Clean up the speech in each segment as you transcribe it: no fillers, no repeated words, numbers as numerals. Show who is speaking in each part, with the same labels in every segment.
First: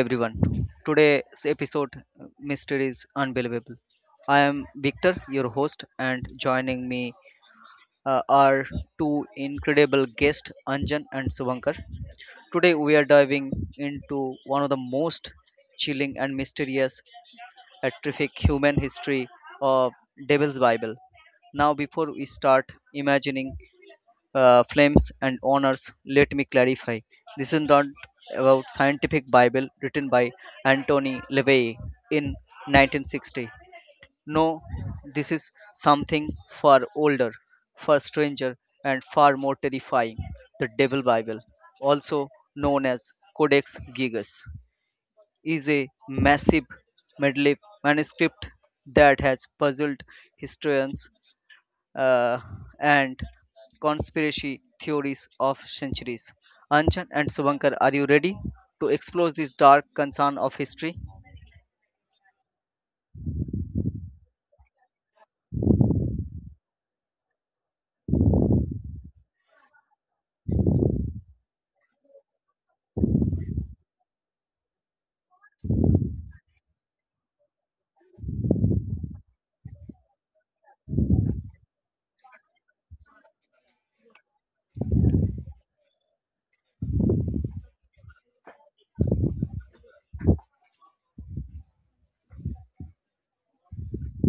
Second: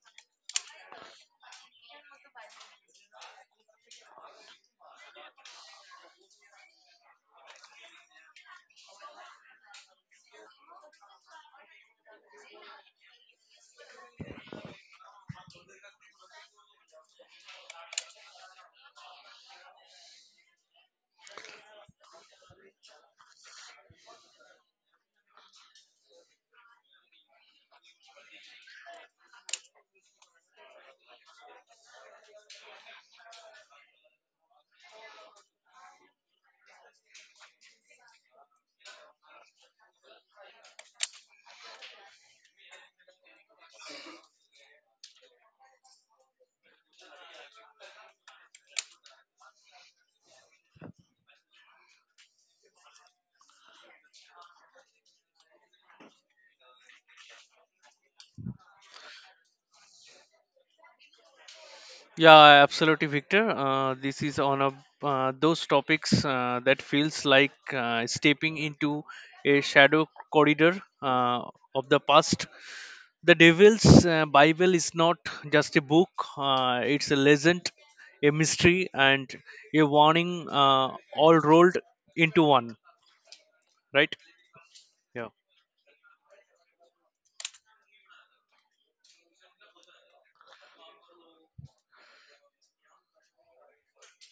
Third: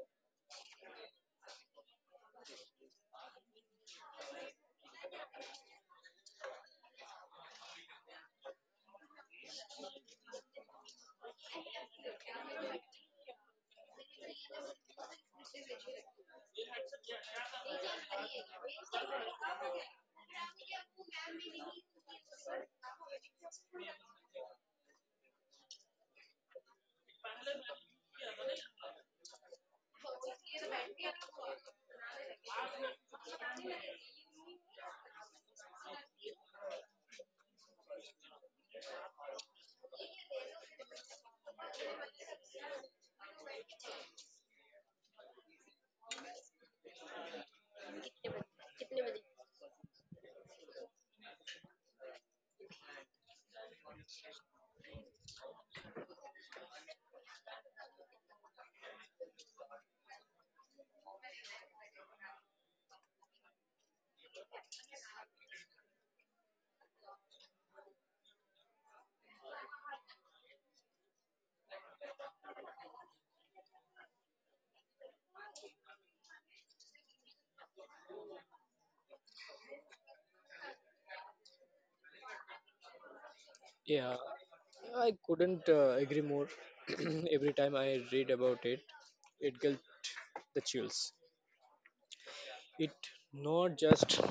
Speaker 1: everyone. Today's episode, Mystery is Unbelievable. I am Victor, your host, and joining me are two incredible guests, Anjan and Subankar. Today we are diving into one of the most chilling and mysterious, terrific human history of Devil's Bible. Now, before we start imagining flames and honors, let me clarify this is not about scientific bible written by Antony Levey in 1960. No, this is something far older, far stranger, and far more terrifying. The devil bible, also known as Codex Gigas, is a massive medley manuscript that has puzzled historians, uh, and conspiracy theories of centuries. Anchan and Subankar, are you ready to explore this dark concern of history?
Speaker 2: Yeah, absolutely, Victor. This is on a those topics that feels like stepping into a shadow corridor of the past. The Devil's Bible is not just a book; it's a legend, a mystery, and a warning, all rolled into one. Right?
Speaker 3: Yeah, I
Speaker 2: Yeah.
Speaker 3: couldn't uh, agree more. Every time I read about it, it gets the chills. It not just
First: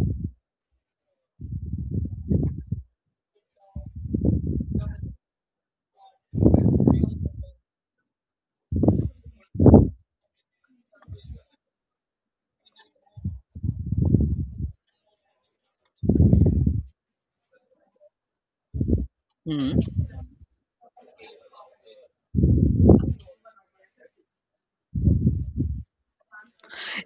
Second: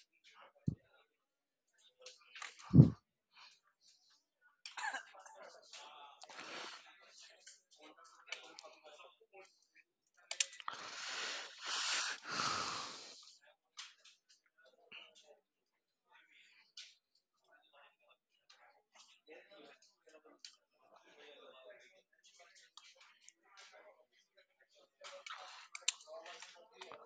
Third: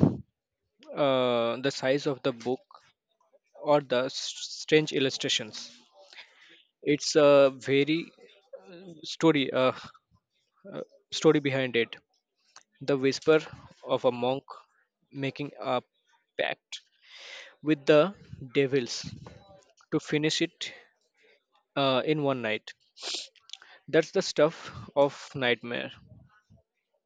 Speaker 3: the size of the book or the strange illustrations. It's a very story uh, story behind it. The whisper of a monk making a pact with the devils
Speaker 1: Hmm.
Speaker 3: to finish it in one night. That's the stuff of nightmare.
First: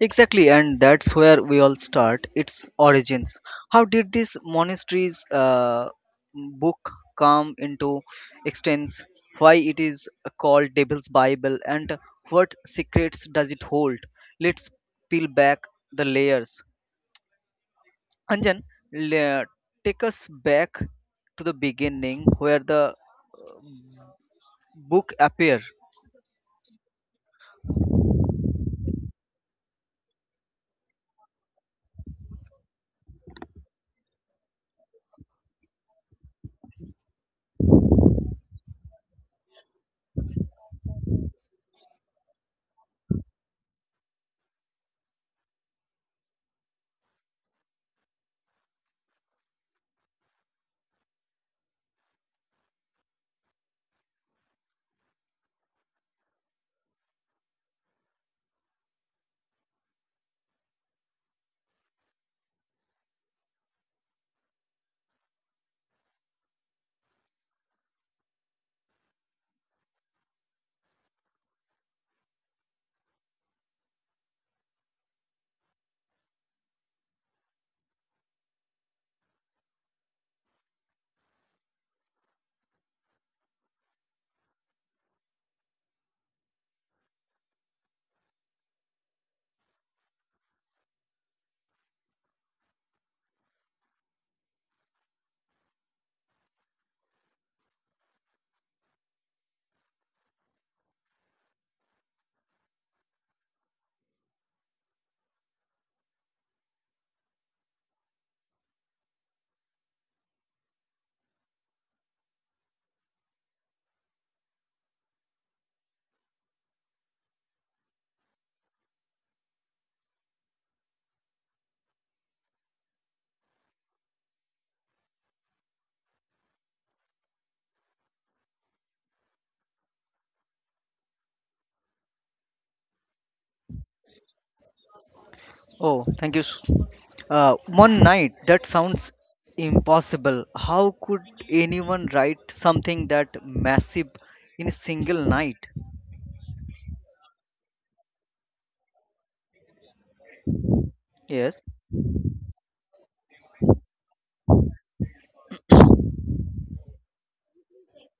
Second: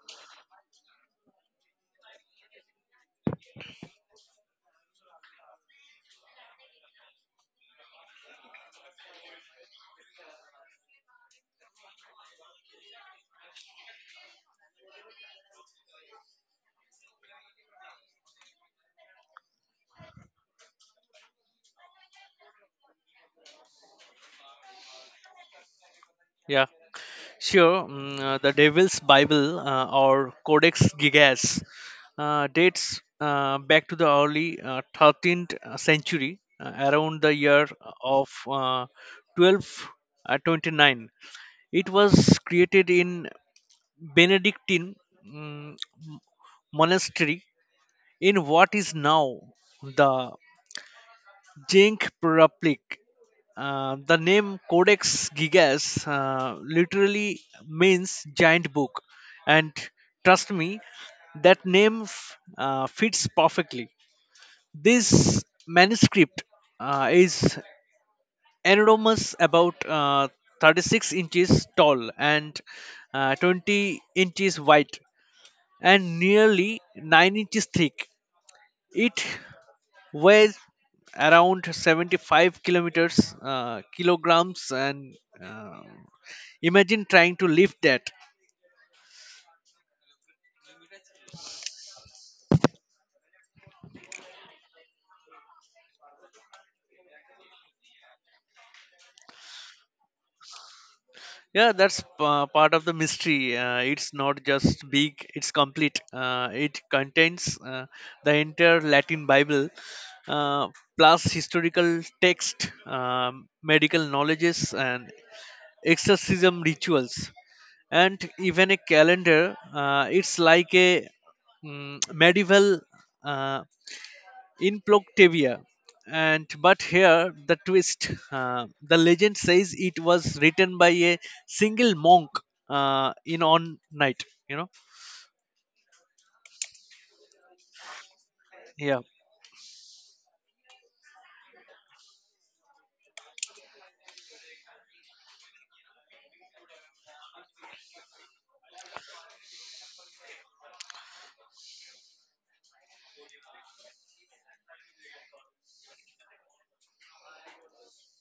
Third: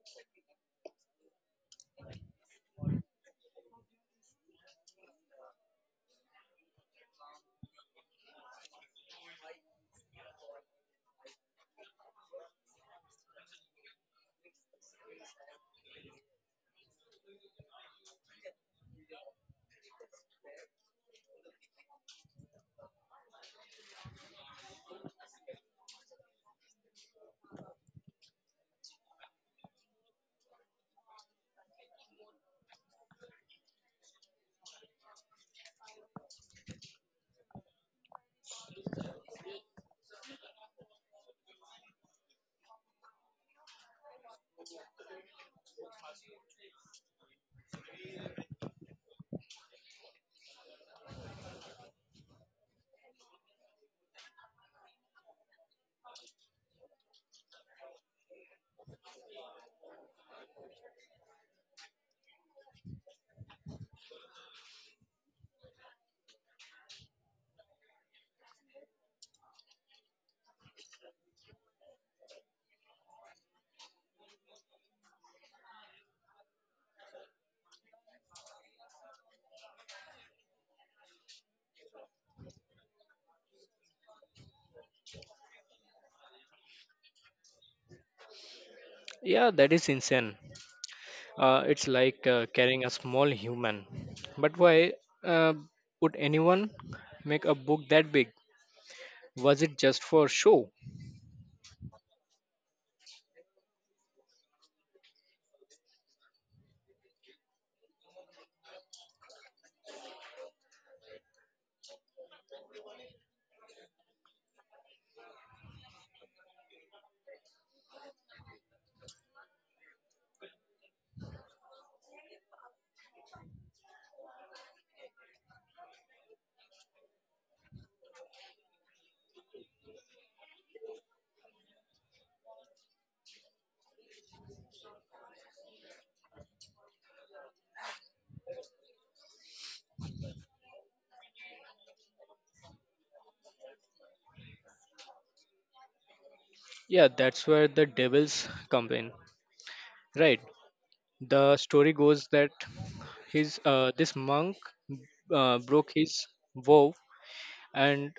Speaker 1: Exactly, and that's where we all start. Its origins. How did this monastery's book come into existence? Why it is called Devil's Bible, and what secrets does it hold? Let's peel back the layers, Anjan, le- take us back to the beginning where the book appear.
Speaker 2: Yeah. Sure, the Devil's Bible or Codex Gigas dates back to the early 13th century, around the year of 1229. It was created in Benedictine mm, monastery in what is now the Czech Republic. The name Codex Gigas literally means giant book, and trust me, that name fits perfectly. This manuscript is enormous, about 36 inches tall and 20 inches wide, and nearly 9 inches thick. It weighs around 75 kilometers kilograms and uh, imagine trying to lift that.
Speaker 3: Yeah, that is insane. It's like carrying a small human. But why uh, would anyone make a book that big? Was it just for show?
Speaker 2: That's part of the mystery. It's not just big, it's complete. It contains the entire Latin Bible, uh, plus historical text, medical knowledges and exorcism rituals, and even a calendar. It's like a medieval uh, in Ploctavia. And but here the twist: the legend says it was written by a single monk in on night. You know,
Speaker 1: Oh, thank you. One night. That
Speaker 2: yeah,
Speaker 1: sounds impossible. How could anyone write something that massive in a single night?
Speaker 3: Yeah, that's where the devils come in. Right.
Speaker 1: Yes,
Speaker 3: The story goes that his this monk broke his vow and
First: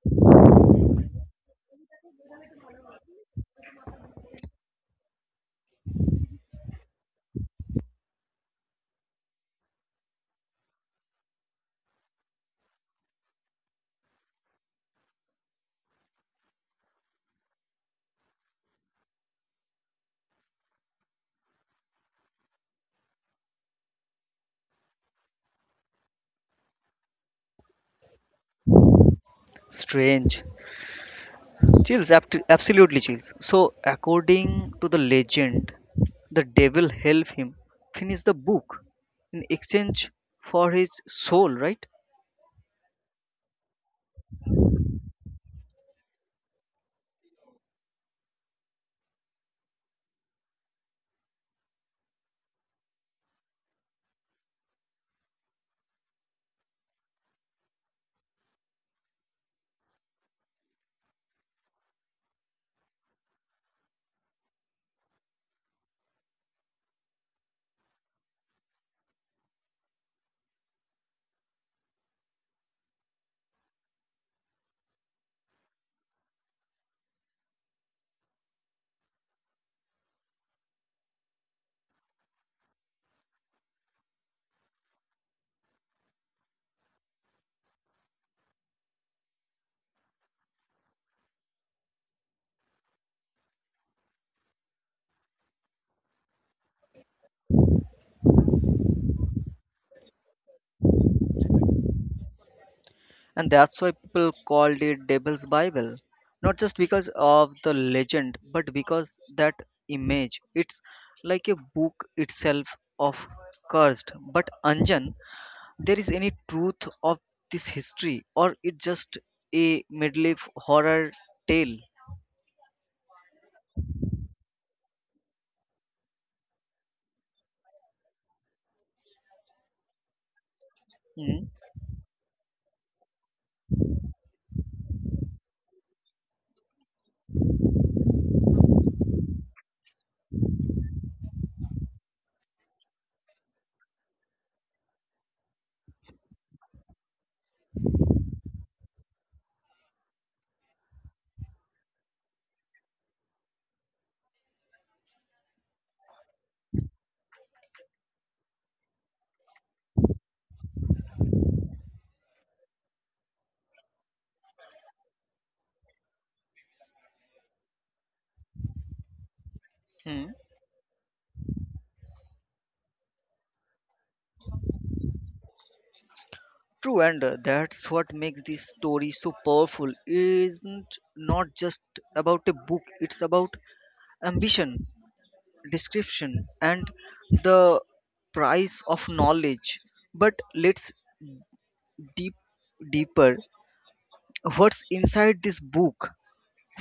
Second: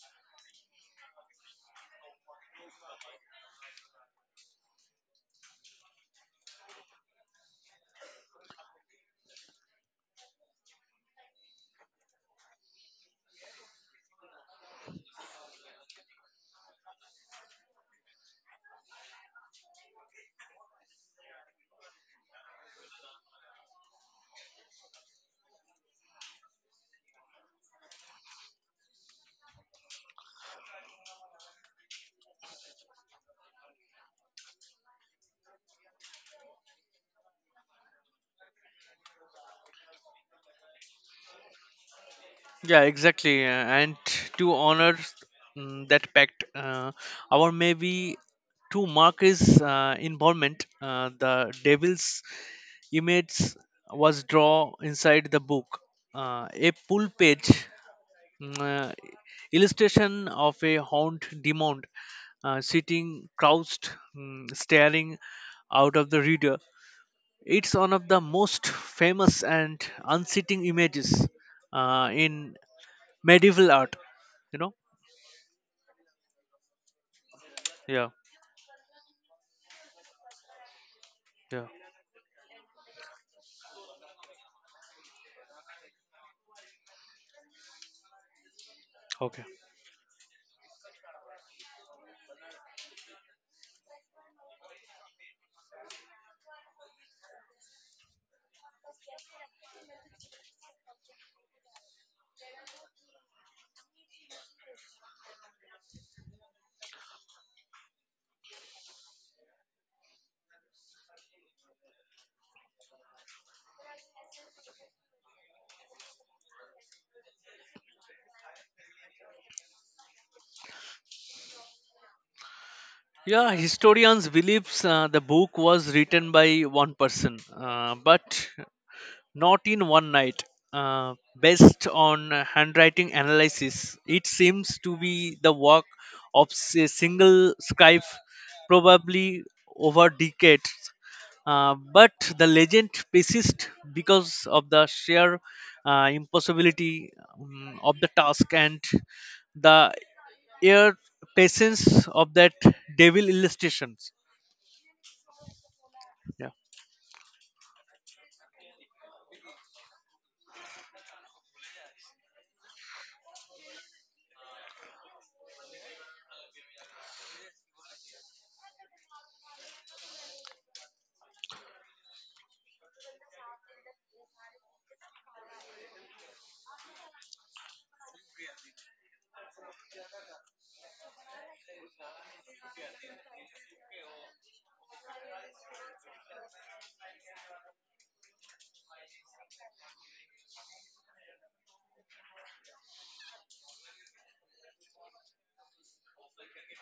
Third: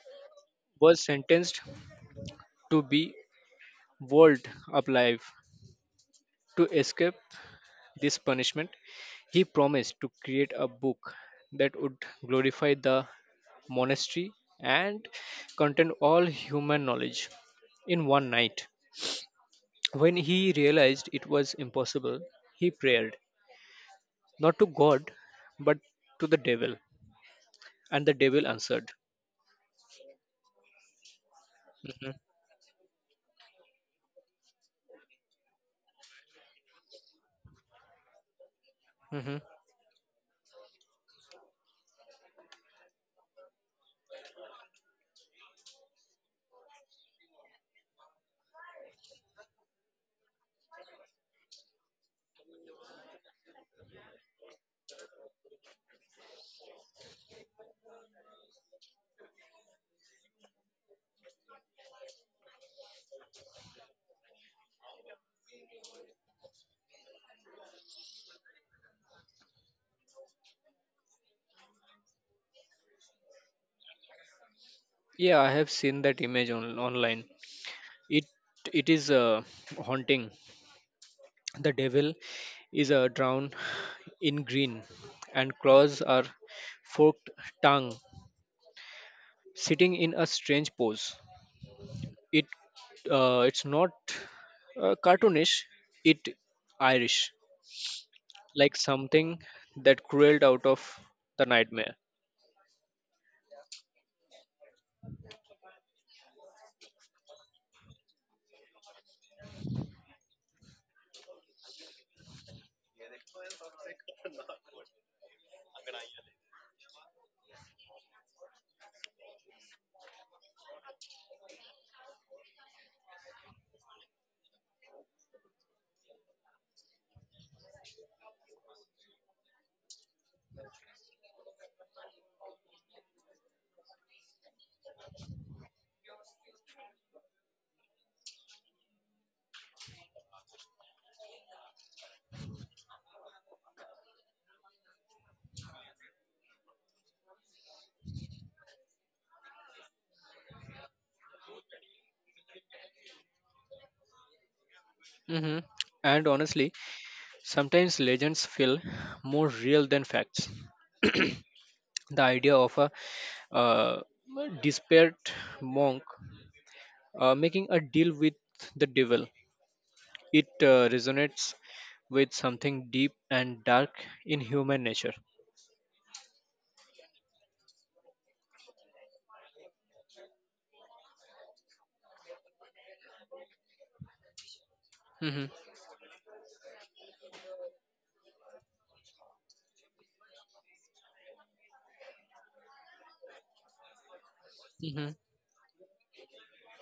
Speaker 3: was sentenced to be walled up alive. To escape this punishment, he promised to create a book that would glorify the monastery, and contained all human knowledge in one night. When he realized it was impossible, he prayed, not to God, but to the devil, and the devil answered.
Speaker 1: strange. Chills,
Speaker 3: hmm
Speaker 1: Absolutely chills. So, according to the legend, the devil helped him finish the book
Speaker 3: hmm
Speaker 1: in exchange for his soul, right?
Speaker 2: yeah, exactly. And to honor that pact, our maybe to mark his involvement, the devil's image was drawn inside the book, a full page. mm, uh, Illustration of a hound demon sitting crouched, staring out of the reader. It's one of the most famous and unseating images in medieval art. You know?
Speaker 3: Yeah, I have seen that image on, online.
Speaker 2: Yeah,
Speaker 3: It it is haunting.
Speaker 2: yeah,
Speaker 3: The devil is drowned in green, and claws are forked tongue,
Speaker 2: okay.
Speaker 3: sitting in a strange pose. It it's not cartoonish. It Irish, like something that crawled out of the nightmare.
Speaker 1: And that's why people called it Devil's Bible. Not just because of the legend, but because that image. It's like a book itself of cursed. But Anjan, there is any truth of this history, or it just a medley horror tale?
Speaker 2: Yeah, historians believes the book was written by one person, but not in one night. Uh,
Speaker 1: Hmm.
Speaker 2: Based on handwriting analysis, it seems to be the work of a single scribe, probably over decades. But the legend persists because of the sheer impossibility of the task and the air patience of that devil illustrations.
Speaker 3: hmm And
Speaker 2: Yeah.
Speaker 3: honestly, sometimes legends feel more real than facts. The idea of a uh, desperate monk making a deal with the devil,
Speaker 1: Hmm.
Speaker 3: it resonates with something deep and dark in human nature.
Speaker 1: True, and that's what makes this story so powerful. Isn't not just about a book; it's about ambition,
Speaker 3: hmm
Speaker 1: description, and the price of knowledge. But let's deep deeper, what's
Speaker 3: hmm
Speaker 1: inside this book,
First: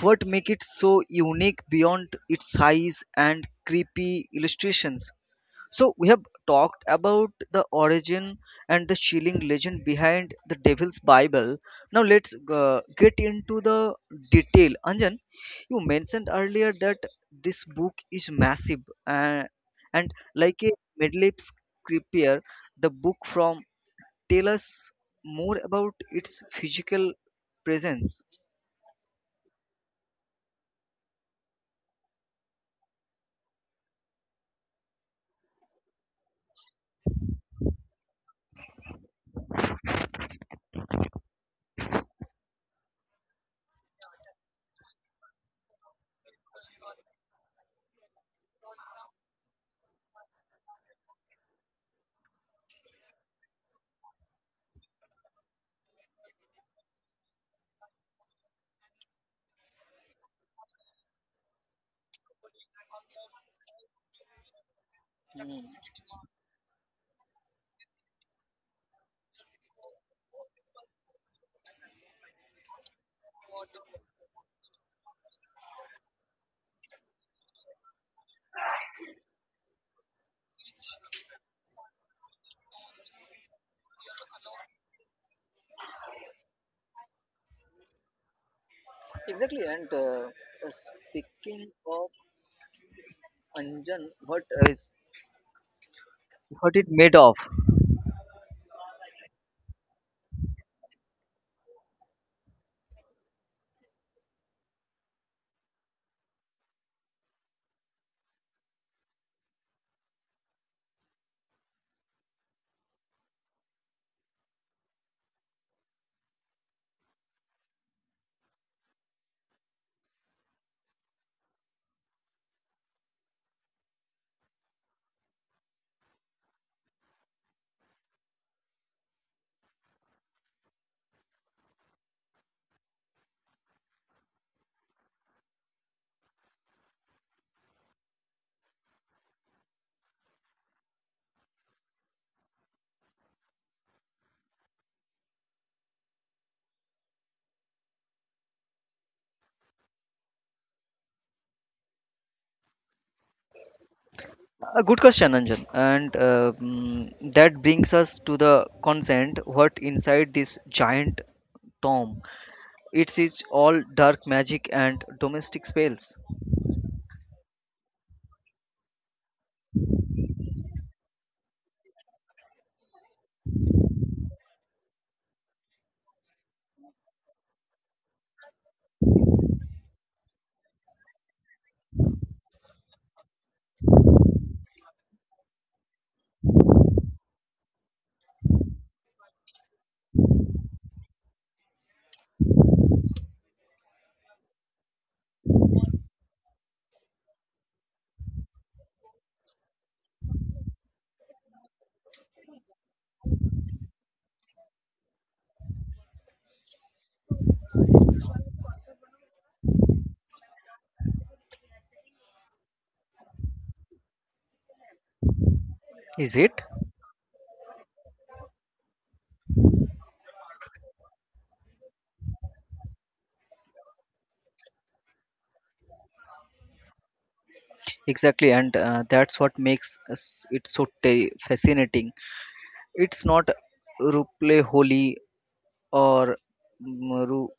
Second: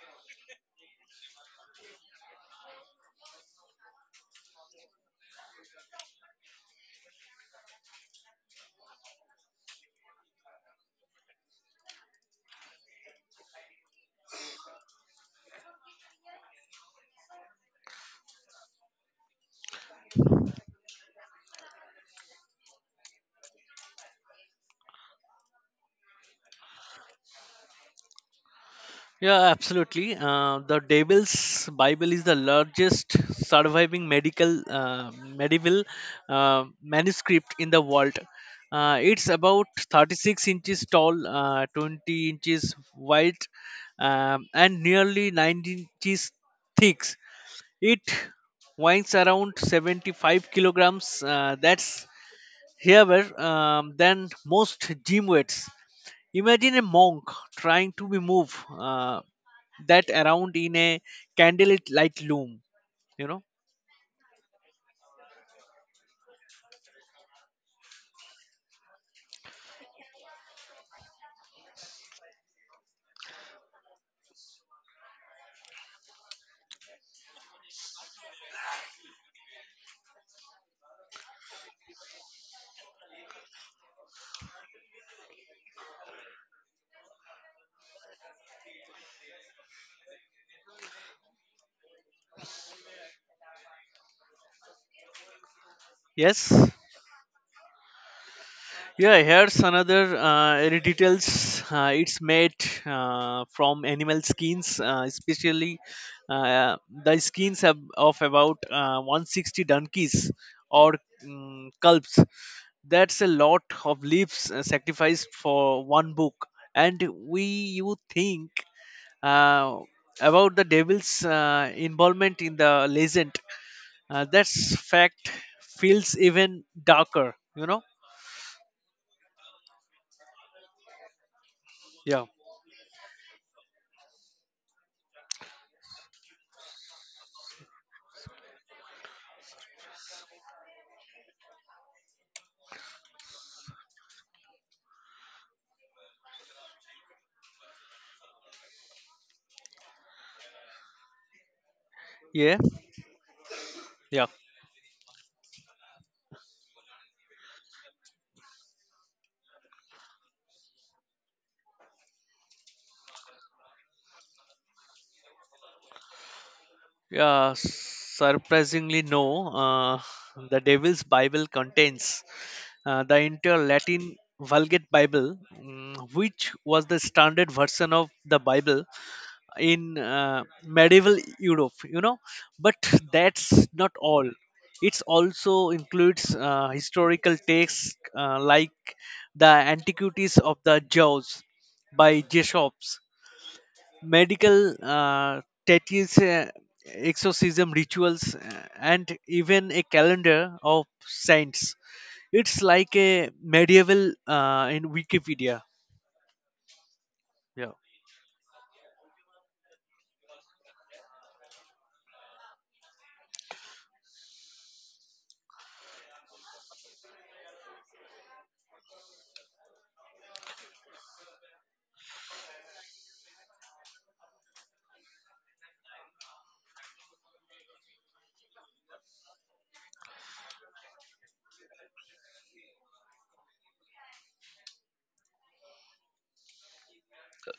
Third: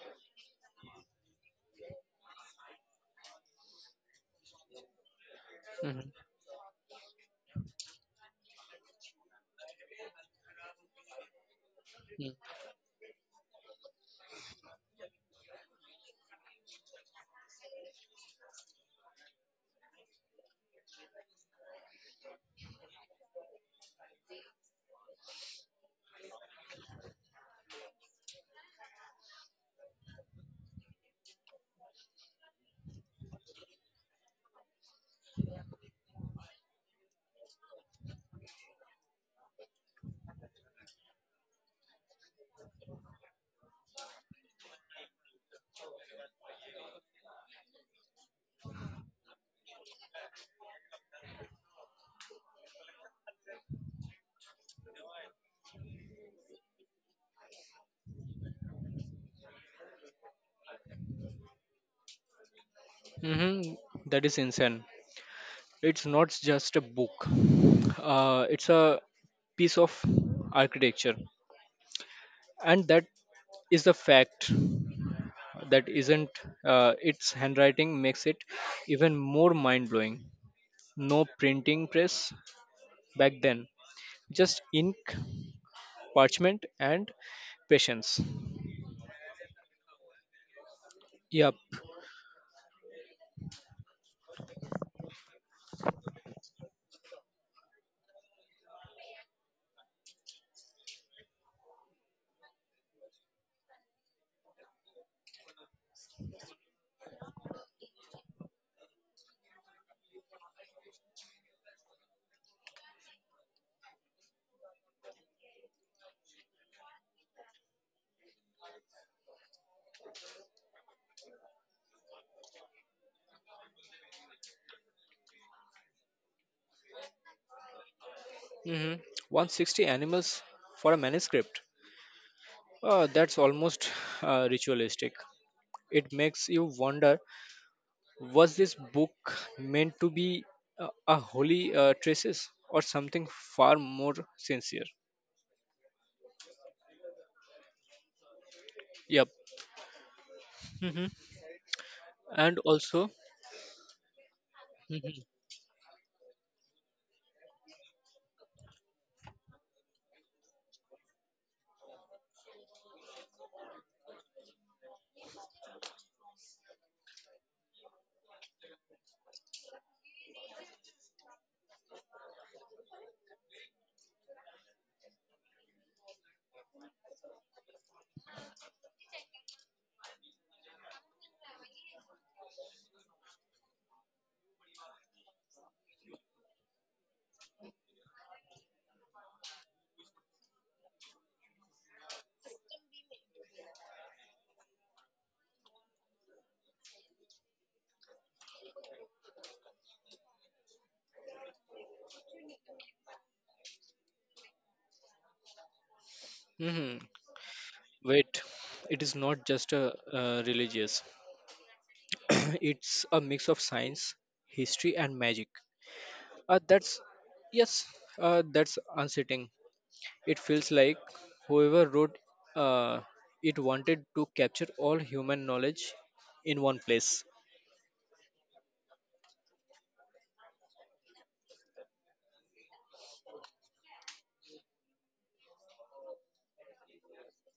Speaker 1: what make it so unique beyond its size and creepy illustrations? So
Speaker 3: hmm
Speaker 1: we have talked about the origin and the chilling legend behind the Devil's Bible. Now let's get into the detail. Anjan, you mentioned earlier that this book is massive, uh, and like a medley scripture, the book from tell us more about its physical presence.
Speaker 2: Yeah, absolutely. The Devil's Bible is the largest surviving medical medieval manuscript in the world. It's about 36 inches tall, 20 inches wide, and nearly 19 inches thick. It weighs around 75 kilograms. That's heavier than most gym weights. Imagine a monk trying to be move uh, that around in a candlelit light loom. You know?
Speaker 3: Mm-hmm. That is insane. It's not just a book. It's a piece of architecture, and that is the fact that isn't its handwriting makes it even more mind blowing. No printing press back then, just ink, parchment, and patience.
Speaker 1: Exactly, and
Speaker 3: Yep.
Speaker 1: speaking of Anjan, what is
Speaker 2: Yes.
Speaker 1: what it made of.
Speaker 2: Yeah, here's another any details. It's made from animal skins, especially uh, the skins of about 160 donkeys or culps. That's a lot of leaves sacrificed for one book. And we, you think uh, about the devil's involvement in the legend, that fact feels even darker, you know
Speaker 3: Mm-hmm. 160 animals for a manuscript.
Speaker 2: yeah
Speaker 3: That's almost ritualistic. It makes you wonder. Was this book meant to be a holy traces or something far more sincere? Yep. hmm And
Speaker 2: yeah
Speaker 3: also,
Speaker 2: yeah
Speaker 1: A good
Speaker 3: hmm
Speaker 1: question, Anjan. And that brings us to the consent. What inside this giant tomb? It is all dark magic and domestic spells.
Speaker 2: yeah, surprisingly no. uh, the Devil's Bible contains the entire Latin Vulgate Bible, which was the standard version of the Bible in medieval Europe, you know. But that's not all. It also includes historical texts like the Antiquities of the Jaws by Jessop's, medical tattoos, exorcism rituals, and even a calendar of saints. It's like a medieval in Wikipedia.
Speaker 3: hmm
Speaker 2: Yeah.
Speaker 3: wait, it is not just a religious. It's a mix of science, history, and magic.
Speaker 1: Is it?
Speaker 3: That's yes. That's unsettling. It feels like whoever wrote uh, it wanted to capture all human knowledge in one place.
Speaker 1: Exactly, and that's what makes it so ta fascinating. It's not Ruple holy or mm, ru-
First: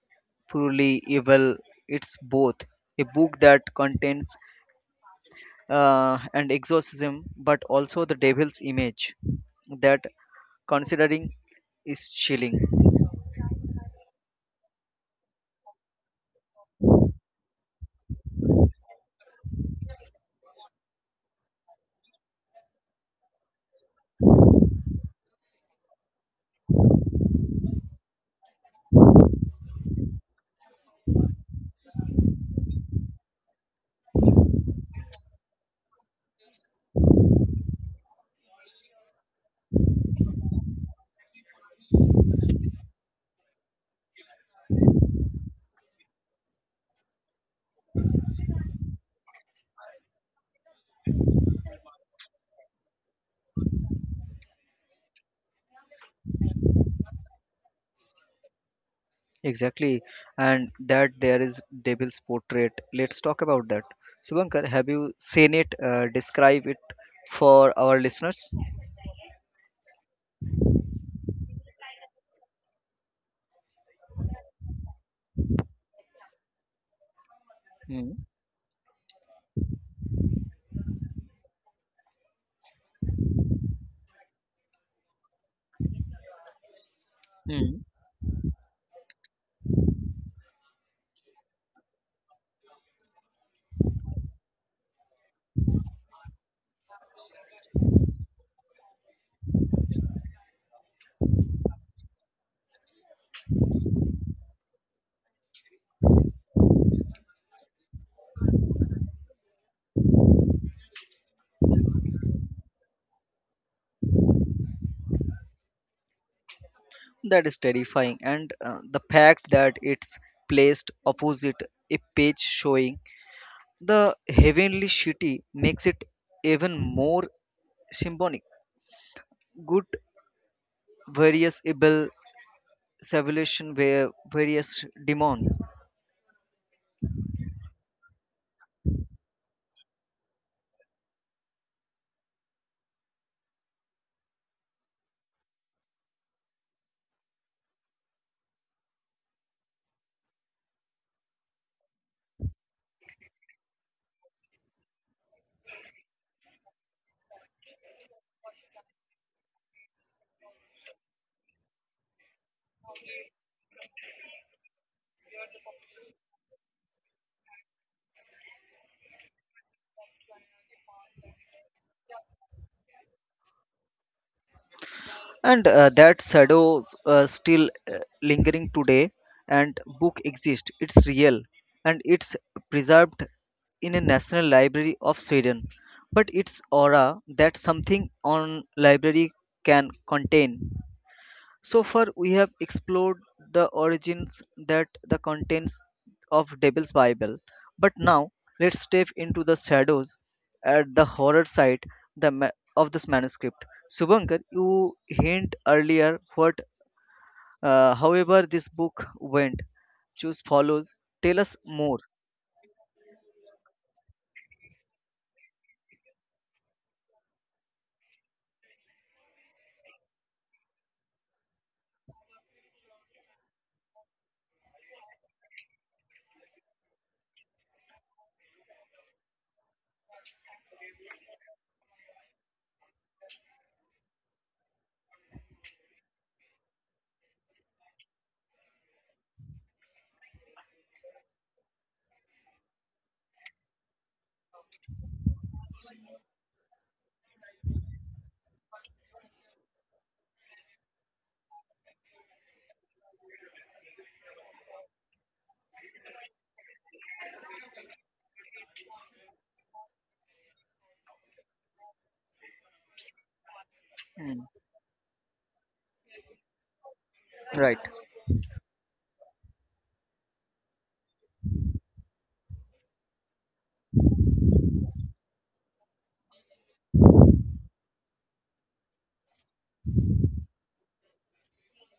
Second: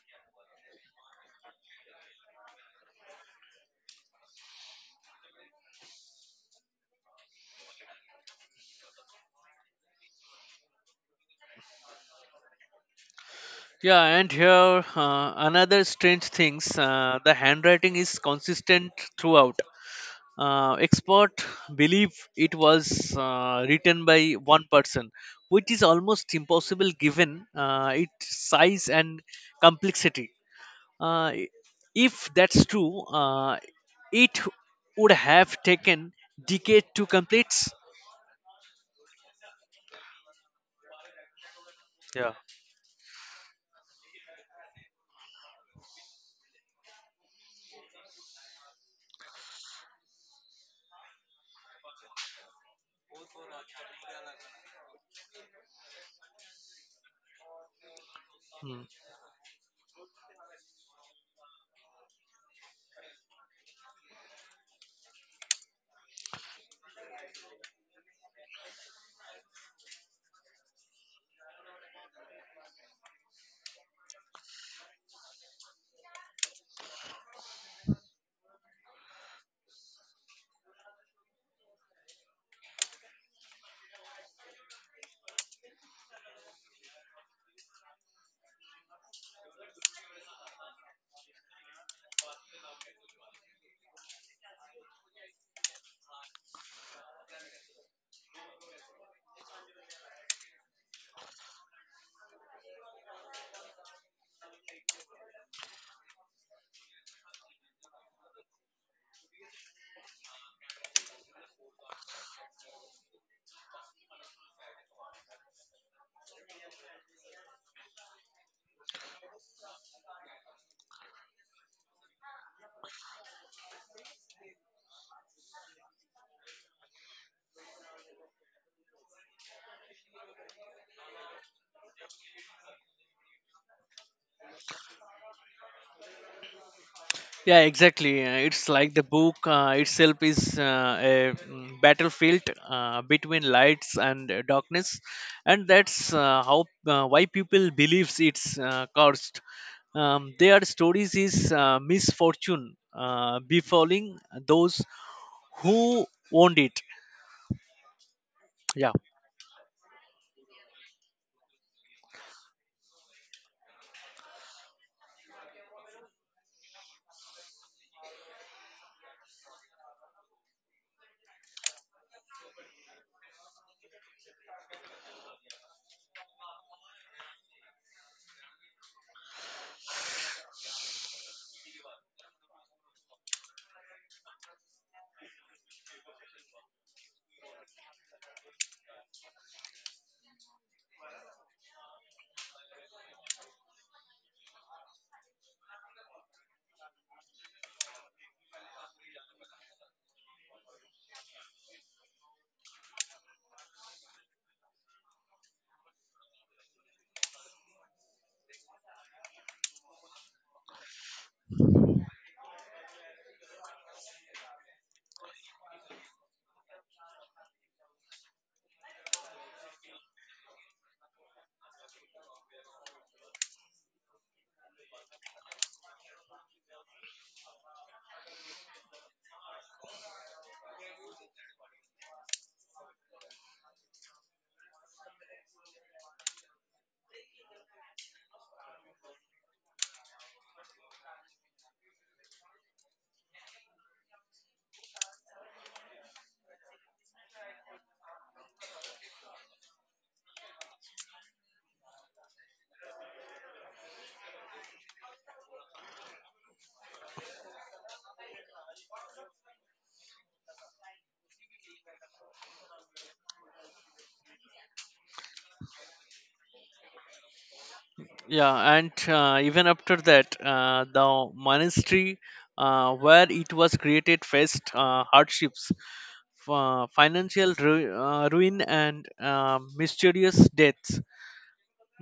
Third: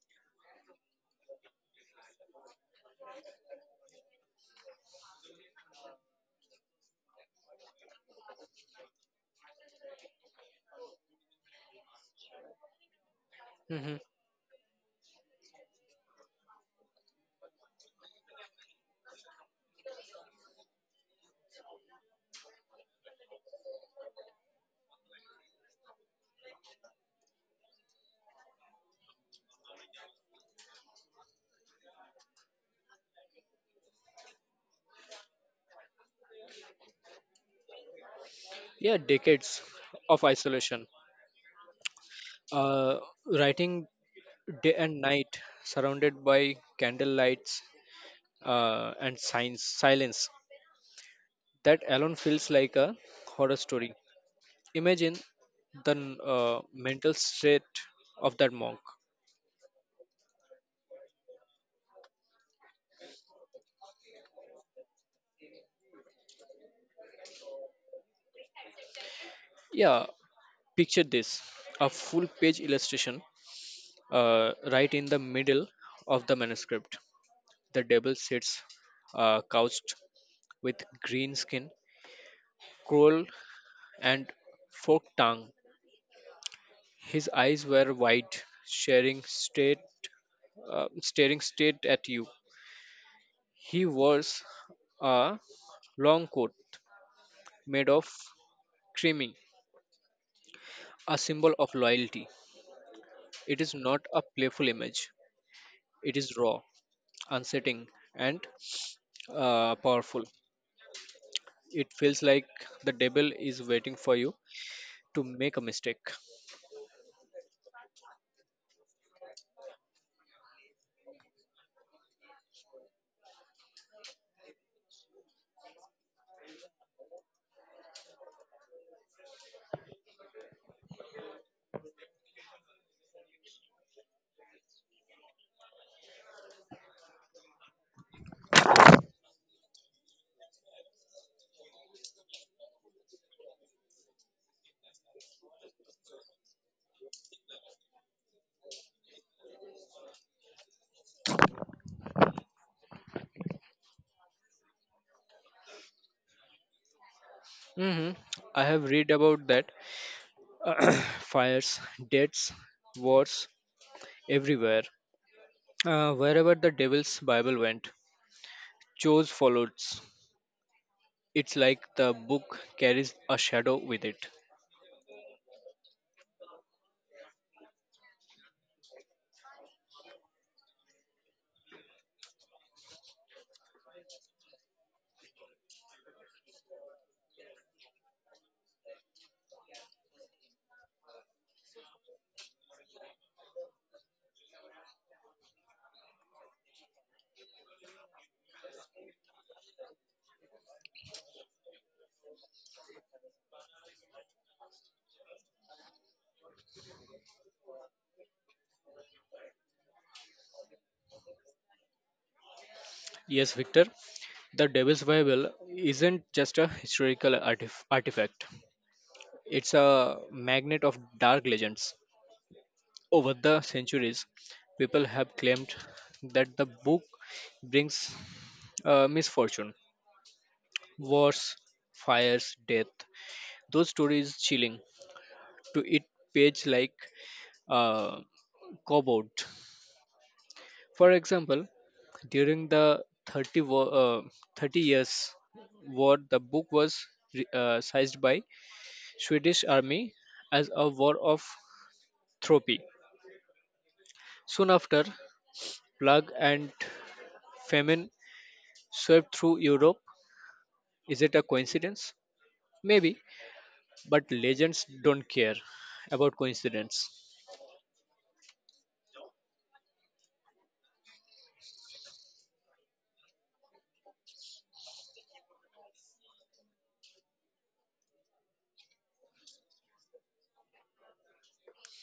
Speaker 1: purely evil, it's both. A book that contains and exorcism, but also the devil's image, that considering is chilling.
Speaker 2: Yeah, and here another strange things. The handwriting is consistent throughout. Expert believe it was written by one person, which is almost impossible given its size and complexity. Uh, i- if that's true, it would have taken decade to complete.
Speaker 3: Yeah, decades of isolation,
Speaker 2: Yeah.
Speaker 3: uh, writing day and night surrounded by candle lights and science silence. That alone feels like a horror story. Imagine the mental state of that monk.
Speaker 1: Exactly, and that there is devil's portrait. Let's talk about that. Subankar, have you seen it? Describe it for our listeners.
Speaker 3: Yeah, picture this: a full page illustration right in the middle of the manuscript. The
Speaker 1: Hmm.
Speaker 3: devil sits couched with green skin, cruel and forked tongue. His eyes
Speaker 1: Hmm.
Speaker 3: were wide, staring straight, staring straight at you. He wears a long coat made of creaming, a symbol of loyalty. It is not a playful image. It is raw, unsettling, and powerful. It feels like the devil is waiting for you to make a mistake.
Speaker 1: That is terrifying, and the fact that it's placed opposite a page showing the heavenly city makes it even more symbolic. Good various Ibel civilization were various demon.
Speaker 2: Yeah, exactly. It's like the book itself is a battlefield between lights and darkness, and that's how why people believes it's cursed. Their stories is misfortune befalling those who owned it.
Speaker 3: hmm I have
Speaker 2: Yeah,
Speaker 3: read about that. Fires, deaths, wars everywhere. Wherever the devil's Bible went, Chose followed. It's like the book carries a shadow with it.
Speaker 1: And that shadows still lingering today, and book exist, it's real, and it's preserved in a national library of Sweden. But its aura, that something on library can contain. So far, we have explored the origins, that the contents of Devil's Bible. But now, let's step into the shadows at the horror side, the ma- of this manuscript. Subankar, you hint earlier what, however, this book went. Choose follows. Tell us more.
Speaker 3: Yes, Victor, the devil's Bible isn't just a artifact, it's a magnet of dark legends. Over the centuries, people have claimed that the book brings misfortune, wars, fires, death. Those stories chilling to each page like a cupboard. For example, during the 30 years war, the book was seized by Swedish army as a war of trophy. Soon after, plague and famine swept through Europe. Is it a coincidence? Maybe, but
Speaker 1: Hmm.
Speaker 3: legends don't care about coincidence.
Speaker 1: Right.
Speaker 2: yeah, and even after that, the monastery where it was created faced hardships, financial ruin and mysterious deaths.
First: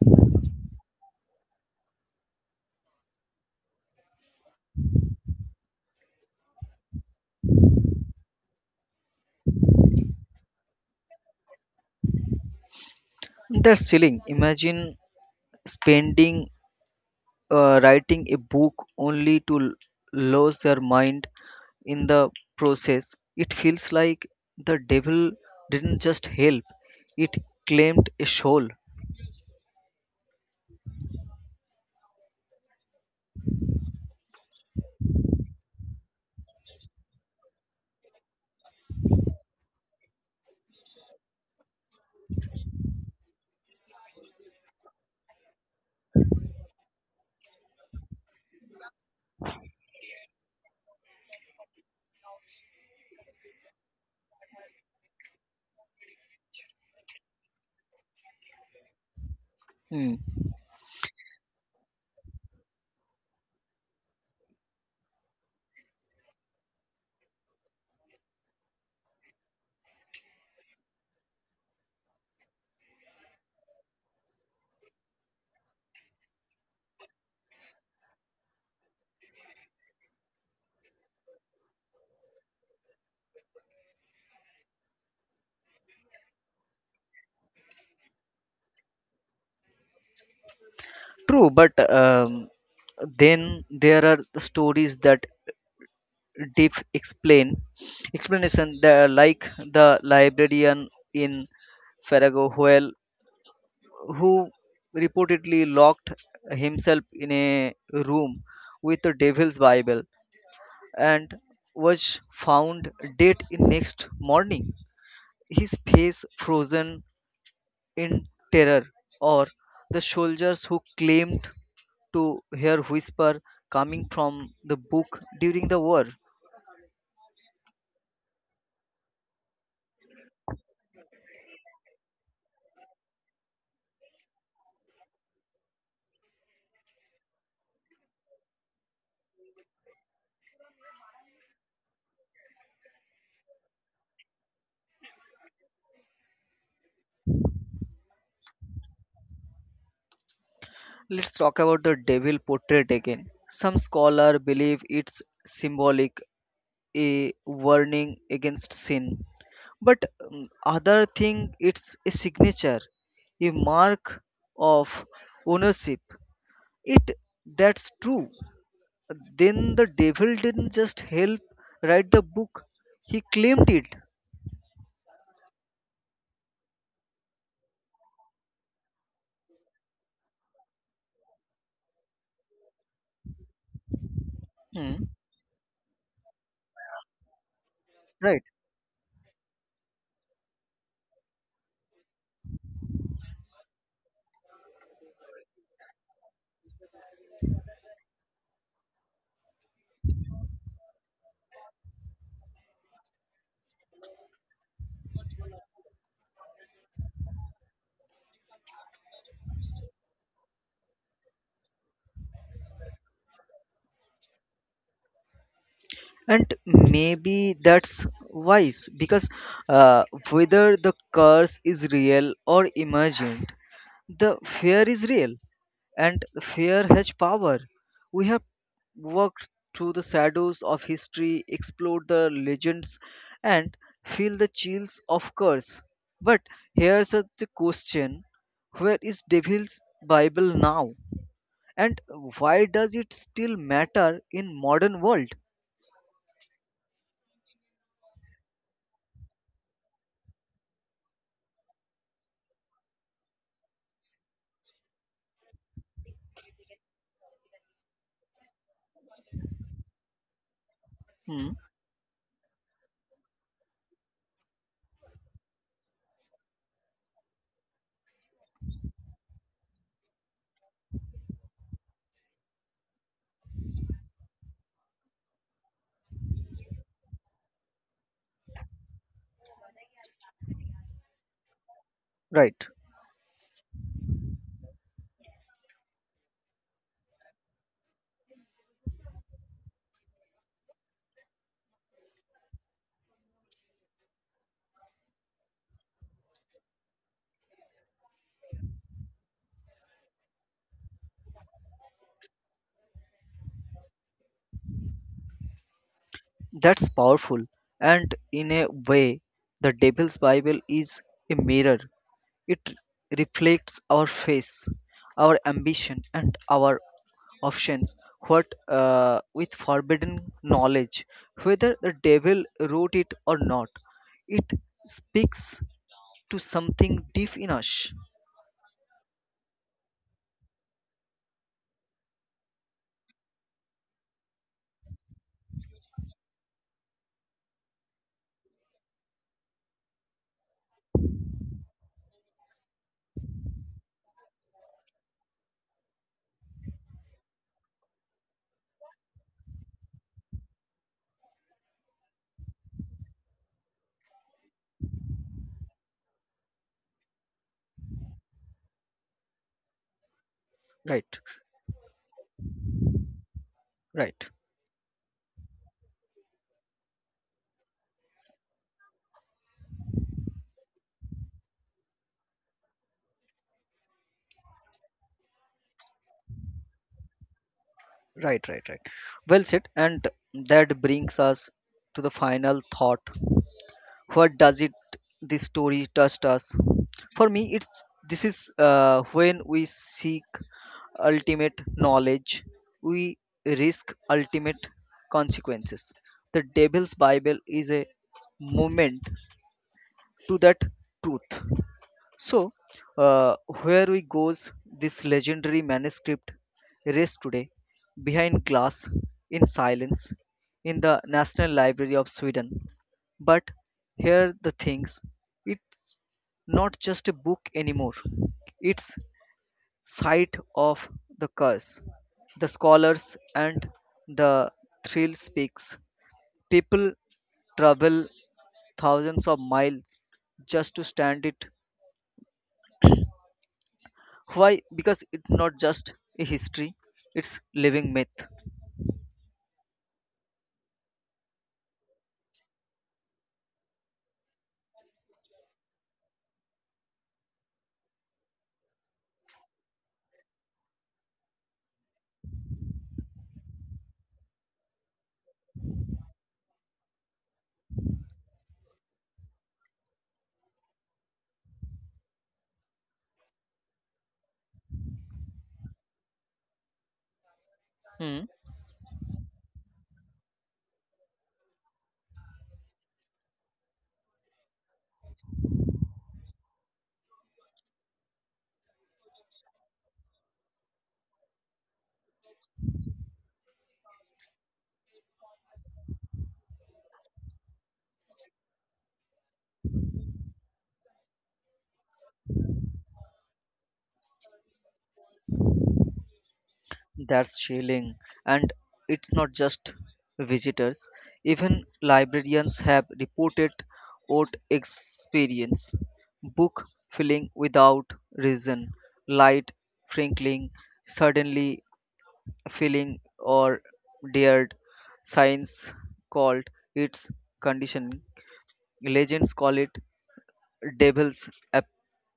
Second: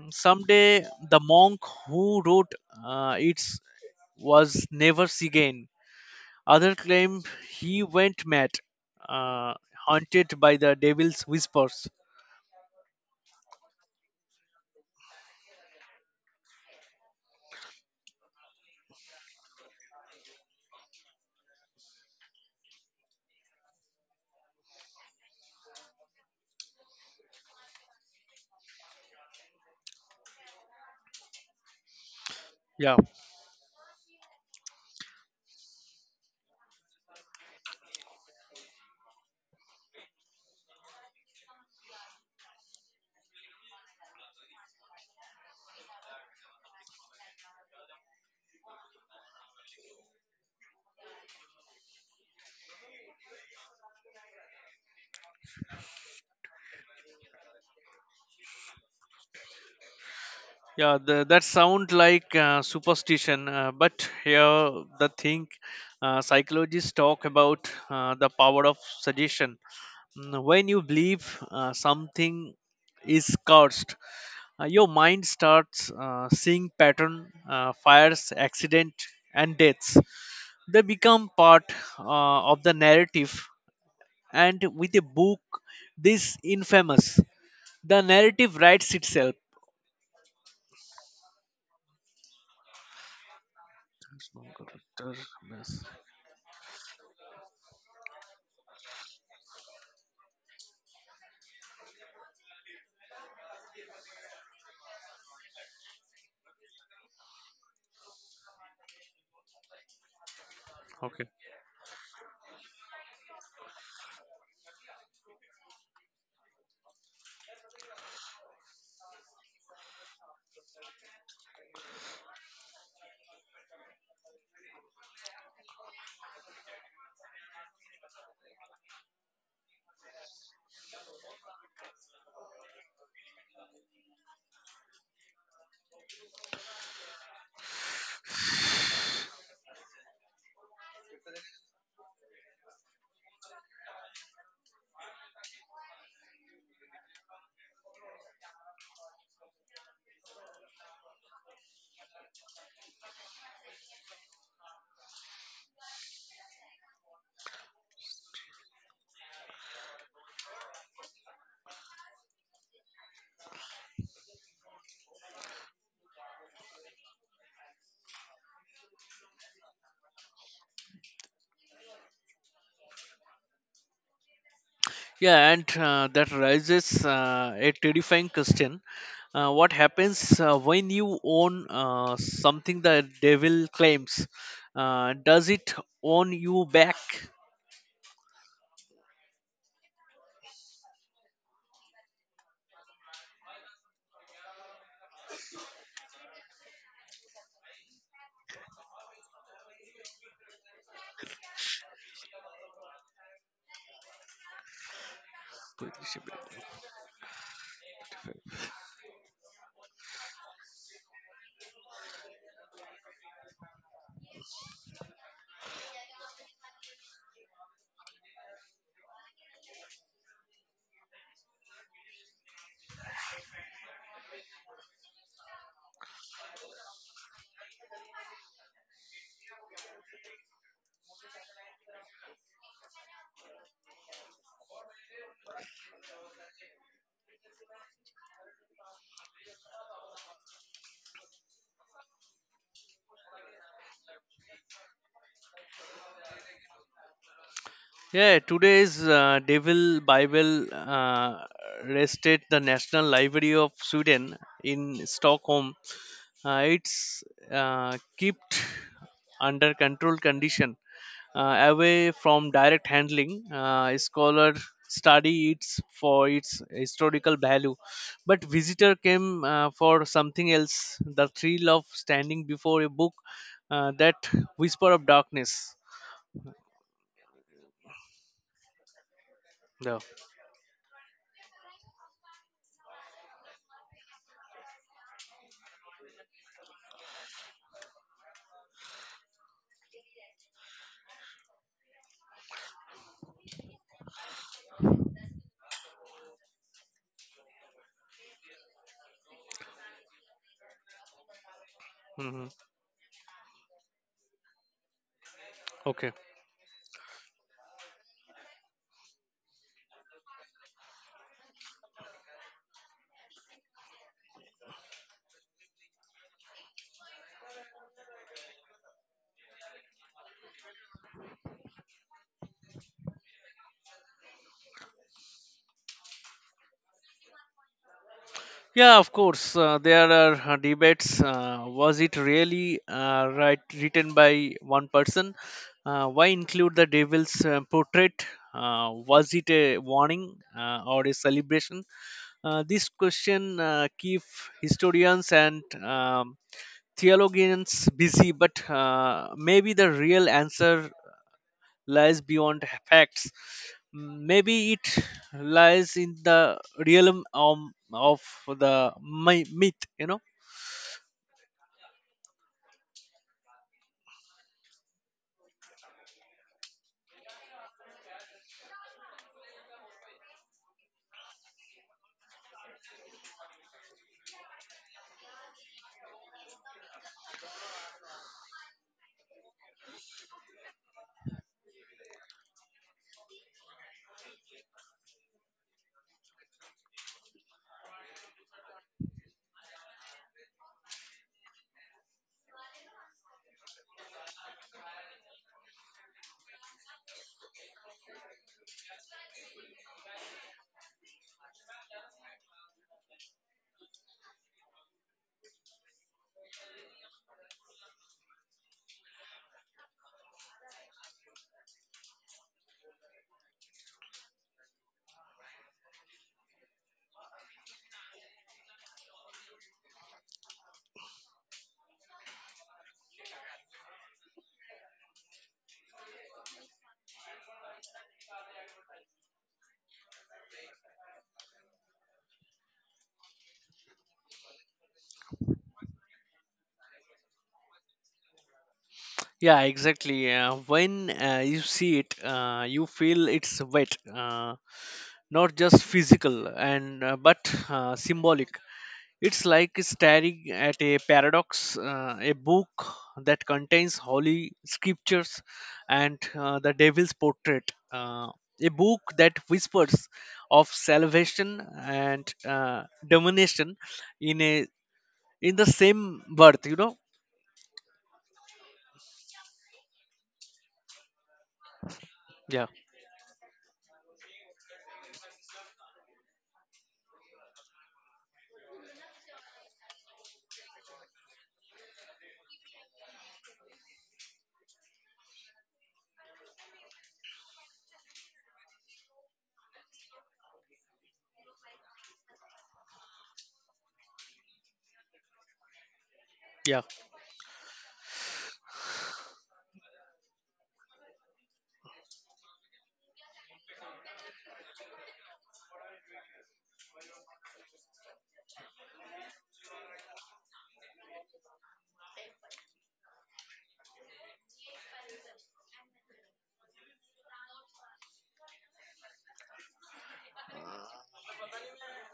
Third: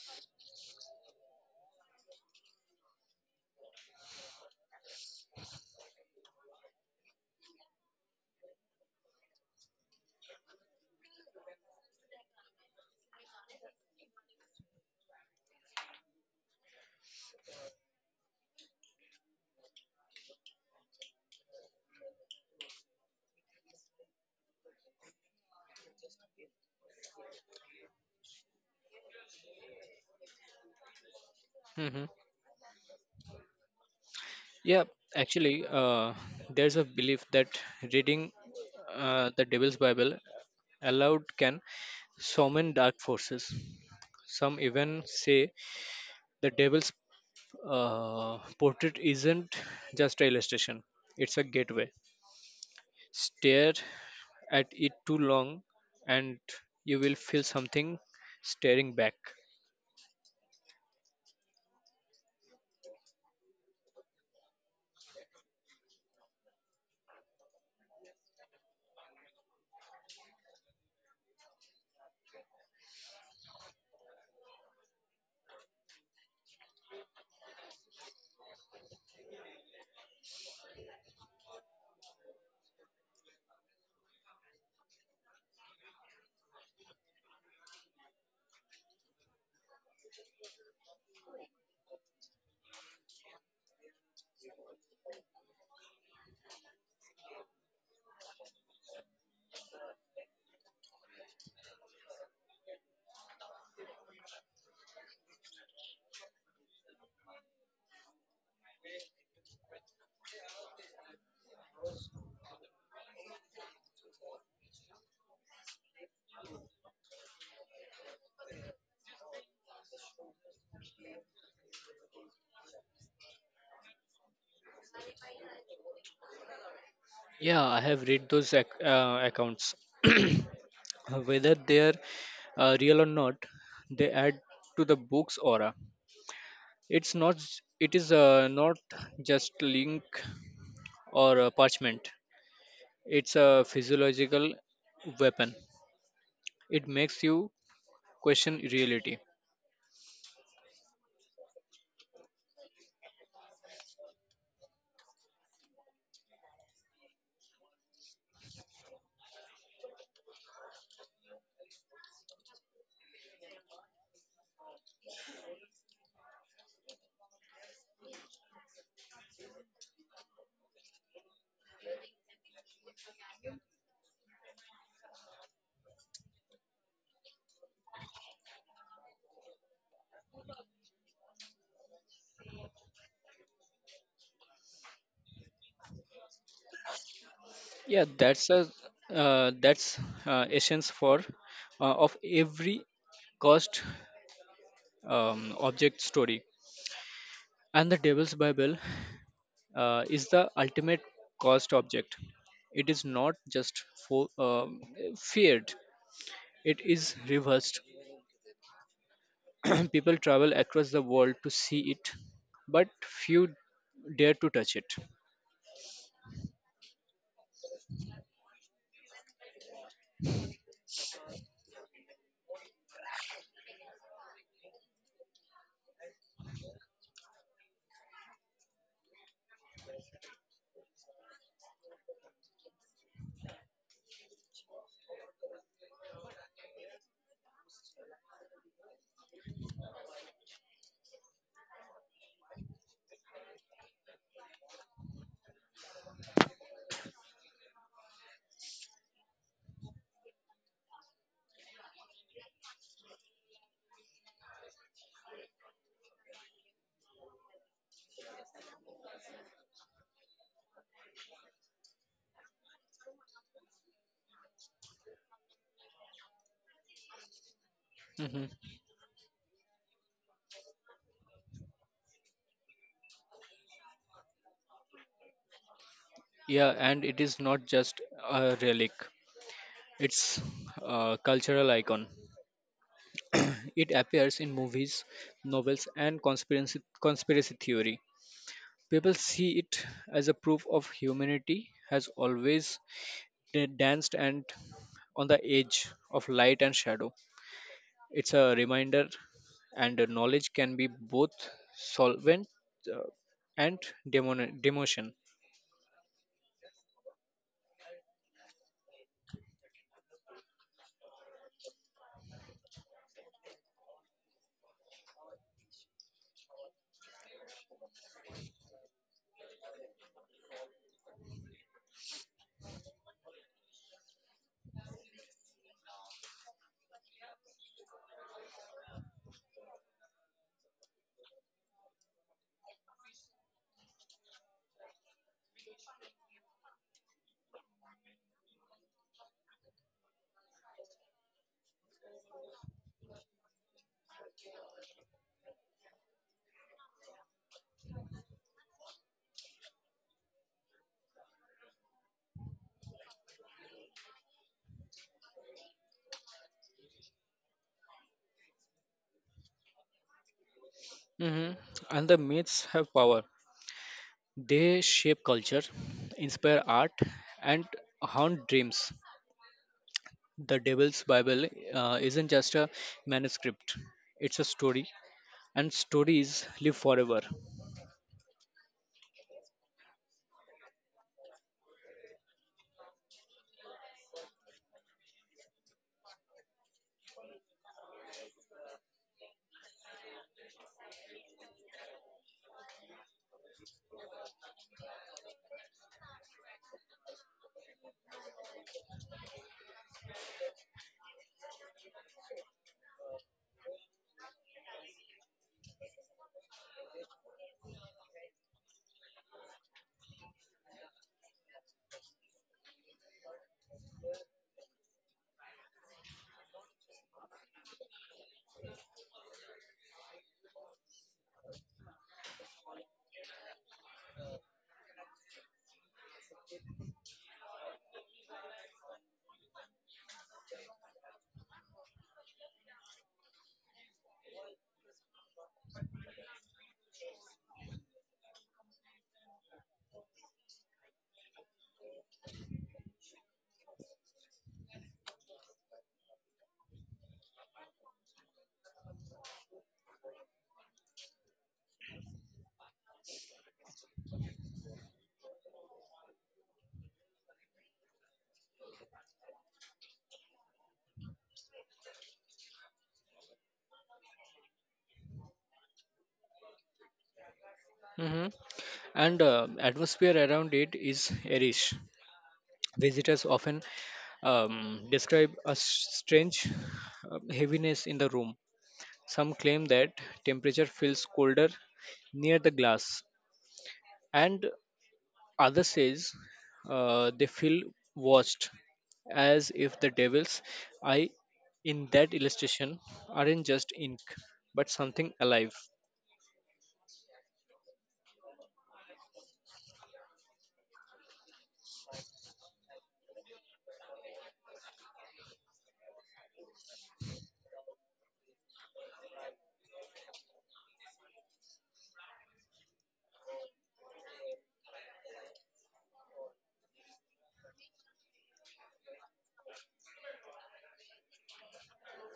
Speaker 2: Someday, the monk who wrote it was never seen again. Others claim he went mad, uh, haunted by the devil's whispers.
Speaker 1: That's chilling. Imagine spending writing a book only to lose your mind in the process. It feels like the devil didn't just help, it claimed a soul.
Speaker 3: hmm
Speaker 2: Yeah,
Speaker 3: Yeah, actually, there's a belief that reading the Devil's Bible aloud can summon dark forces. Some even say the devil's portrait isn't just an illustration, it's a gateway. Stare at it too long, and you will feel something staring back.
Speaker 1: Hmm.
Speaker 2: that sound like superstition, but here the thing, psychologists talk about the power of suggestion. When you believe something is cursed, your mind starts seeing pattern, fires, accident and deaths, they become part of the narrative, and with a book this infamous, the narrative writes itself.
Speaker 1: True, but then there are the stories that deep explain explanation the, like the librarian in Farrago Howell who reportedly locked himself in a room with the devil's bible
Speaker 2: Okay.
Speaker 1: and was found dead in next morning, his face frozen in terror, or the soldiers who claimed to hear whisper coming from the book during the war.
Speaker 3: Yeah, I have read those accounts. Whether they're real or not, they add to the book's aura. It's not. It is not just link or parchment. It's a physiological weapon. It makes you question reality.
Speaker 1: Let's talk about the devil portrait again. Some scholars believe it's symbolic, a warning against sin, but other think it's a signature, a mark of ownership. It that's true. Then the devil didn't just help write the book, he claimed it.
Speaker 2: Yeah, and that raises a terrifying question: what happens when you own something the devil claims?
Speaker 1: Hmm.
Speaker 2: Does it own you back?
Speaker 3: Yeah,
Speaker 1: Right.
Speaker 3: that's a that's essence for of every cost object story. And the Devil's Bible is the ultimate cost object. It is not just feared. It is reversed. People travel across the world to see it, but few dare to touch it.
Speaker 1: And maybe that's wise because uh, whether the curse is real or imagined, the fear is real, and fear has power. We have walked through the shadows of history, explored the legends, and feel the chills of curse. But here's the question, where is Devil's Bible now? And why does it still matter in modern world?
Speaker 2: Yeah, today's Devil Bible rested the National Library of Sweden in Stockholm. It's kept under controlled condition,
Speaker 1: Hmm,
Speaker 2: away from direct handling. Scholars study it for its historical value, but
Speaker 3: Mhm.
Speaker 2: visitor came for something else: the thrill of standing before a book, that whisper of darkness.
Speaker 3: Yeah, and it is not just a relic,
Speaker 2: Yeah.
Speaker 3: it's a cultural icon.
Speaker 1: right.
Speaker 3: It appears in movies, novels, and conspiracy theory. People see it as a proof of humanity has always danced and on the edge of light and shadow. It's a reminder, and the knowledge can be both
Speaker 2: Hmm.
Speaker 3: solvent uh, and demotion.
Speaker 2: Okay.
Speaker 1: That's powerful, and in a way, the Devil's Bible is a mirror. It reflects our face, our ambition, and our options. What with forbidden knowledge, whether the devil wrote it or not, it speaks to something deep in us.
Speaker 2: Yeah, of course. There are debates. Was it really right written by one person? Why include the devil's portrait? Was it a warning or a celebration? This question keep historians and theologians busy, but maybe the real answer lies beyond facts. Maybe it lies in the realm of the myth, you know.
Speaker 1: Right,
Speaker 3: Mhm. And the myths have power.
Speaker 1: right,
Speaker 3: They shape culture, inspire art, and haunt dreams. The Devil's Bible isn't just a manuscript, it's a story, and stories live forever.
Speaker 1: right, right, right. Well said, and that brings us to the final thought, what does it this story touched us. For me it's, this is when we seek ultimate knowledge, we risk ultimate consequences. The devil's bible is a movement to that truth. So, uh, where we goes, this legendary manuscript rests today behind glass in silence in the National Library of Sweden. But here the things, it's not just a book anymore. It's site of the curse, the scholars and the thrill speaks. People travel thousands of miles just to stand it. Why? Because it's not just a history, it's living myth.
Speaker 2: Yeah, exactly. When you see it, you feel it's wet, not just physical and but symbolic. It's like staring at a paradox, a book that contains holy scriptures and the devil's portrait, a book that whispers of salvation and domination in a in the same birth. You know,
Speaker 1: Hmm,
Speaker 3: Mhm. And atmosphere around it is irish.
Speaker 2: yeah,
Speaker 3: Visitors often describe a strange heaviness in the room. Some claim that temperature feels colder near the glass, and Others says they feel watched, as if the devil's eye in that illustration aren't just ink, but something alive.
Speaker 2: yeah.
Speaker 1: that's chilling. And it's not just visitors. Even librarians have reported odd experience. Book filling without reason, light twinkling suddenly, feeling or dared. Science called its conditioning. Legends call it devil's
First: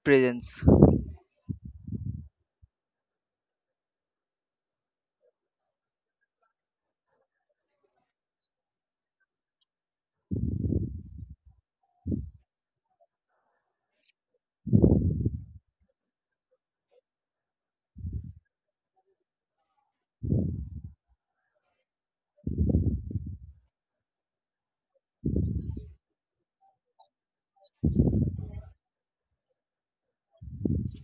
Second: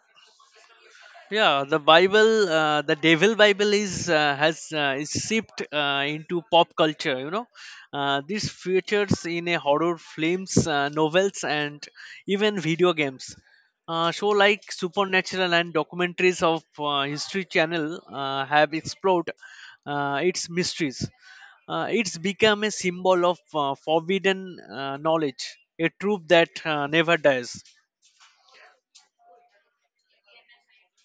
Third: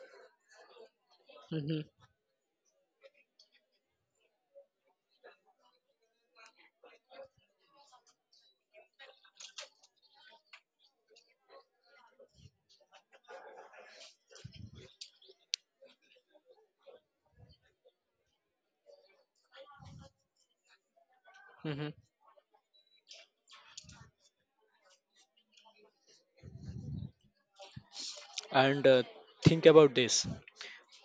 Speaker 1: presence.
Speaker 2: yeah. The
Speaker 3: Mhm,
Speaker 2: bible the devil bible is seeped into pop culture, you know. This features in a horror films, novels and even video games. Show like Supernatural and documentaries of History Channel have explored its mysteries.
Speaker 3: mhm.
Speaker 2: It's become a symbol of forbidden knowledge, a truth that never dies.
Speaker 3: And think about this.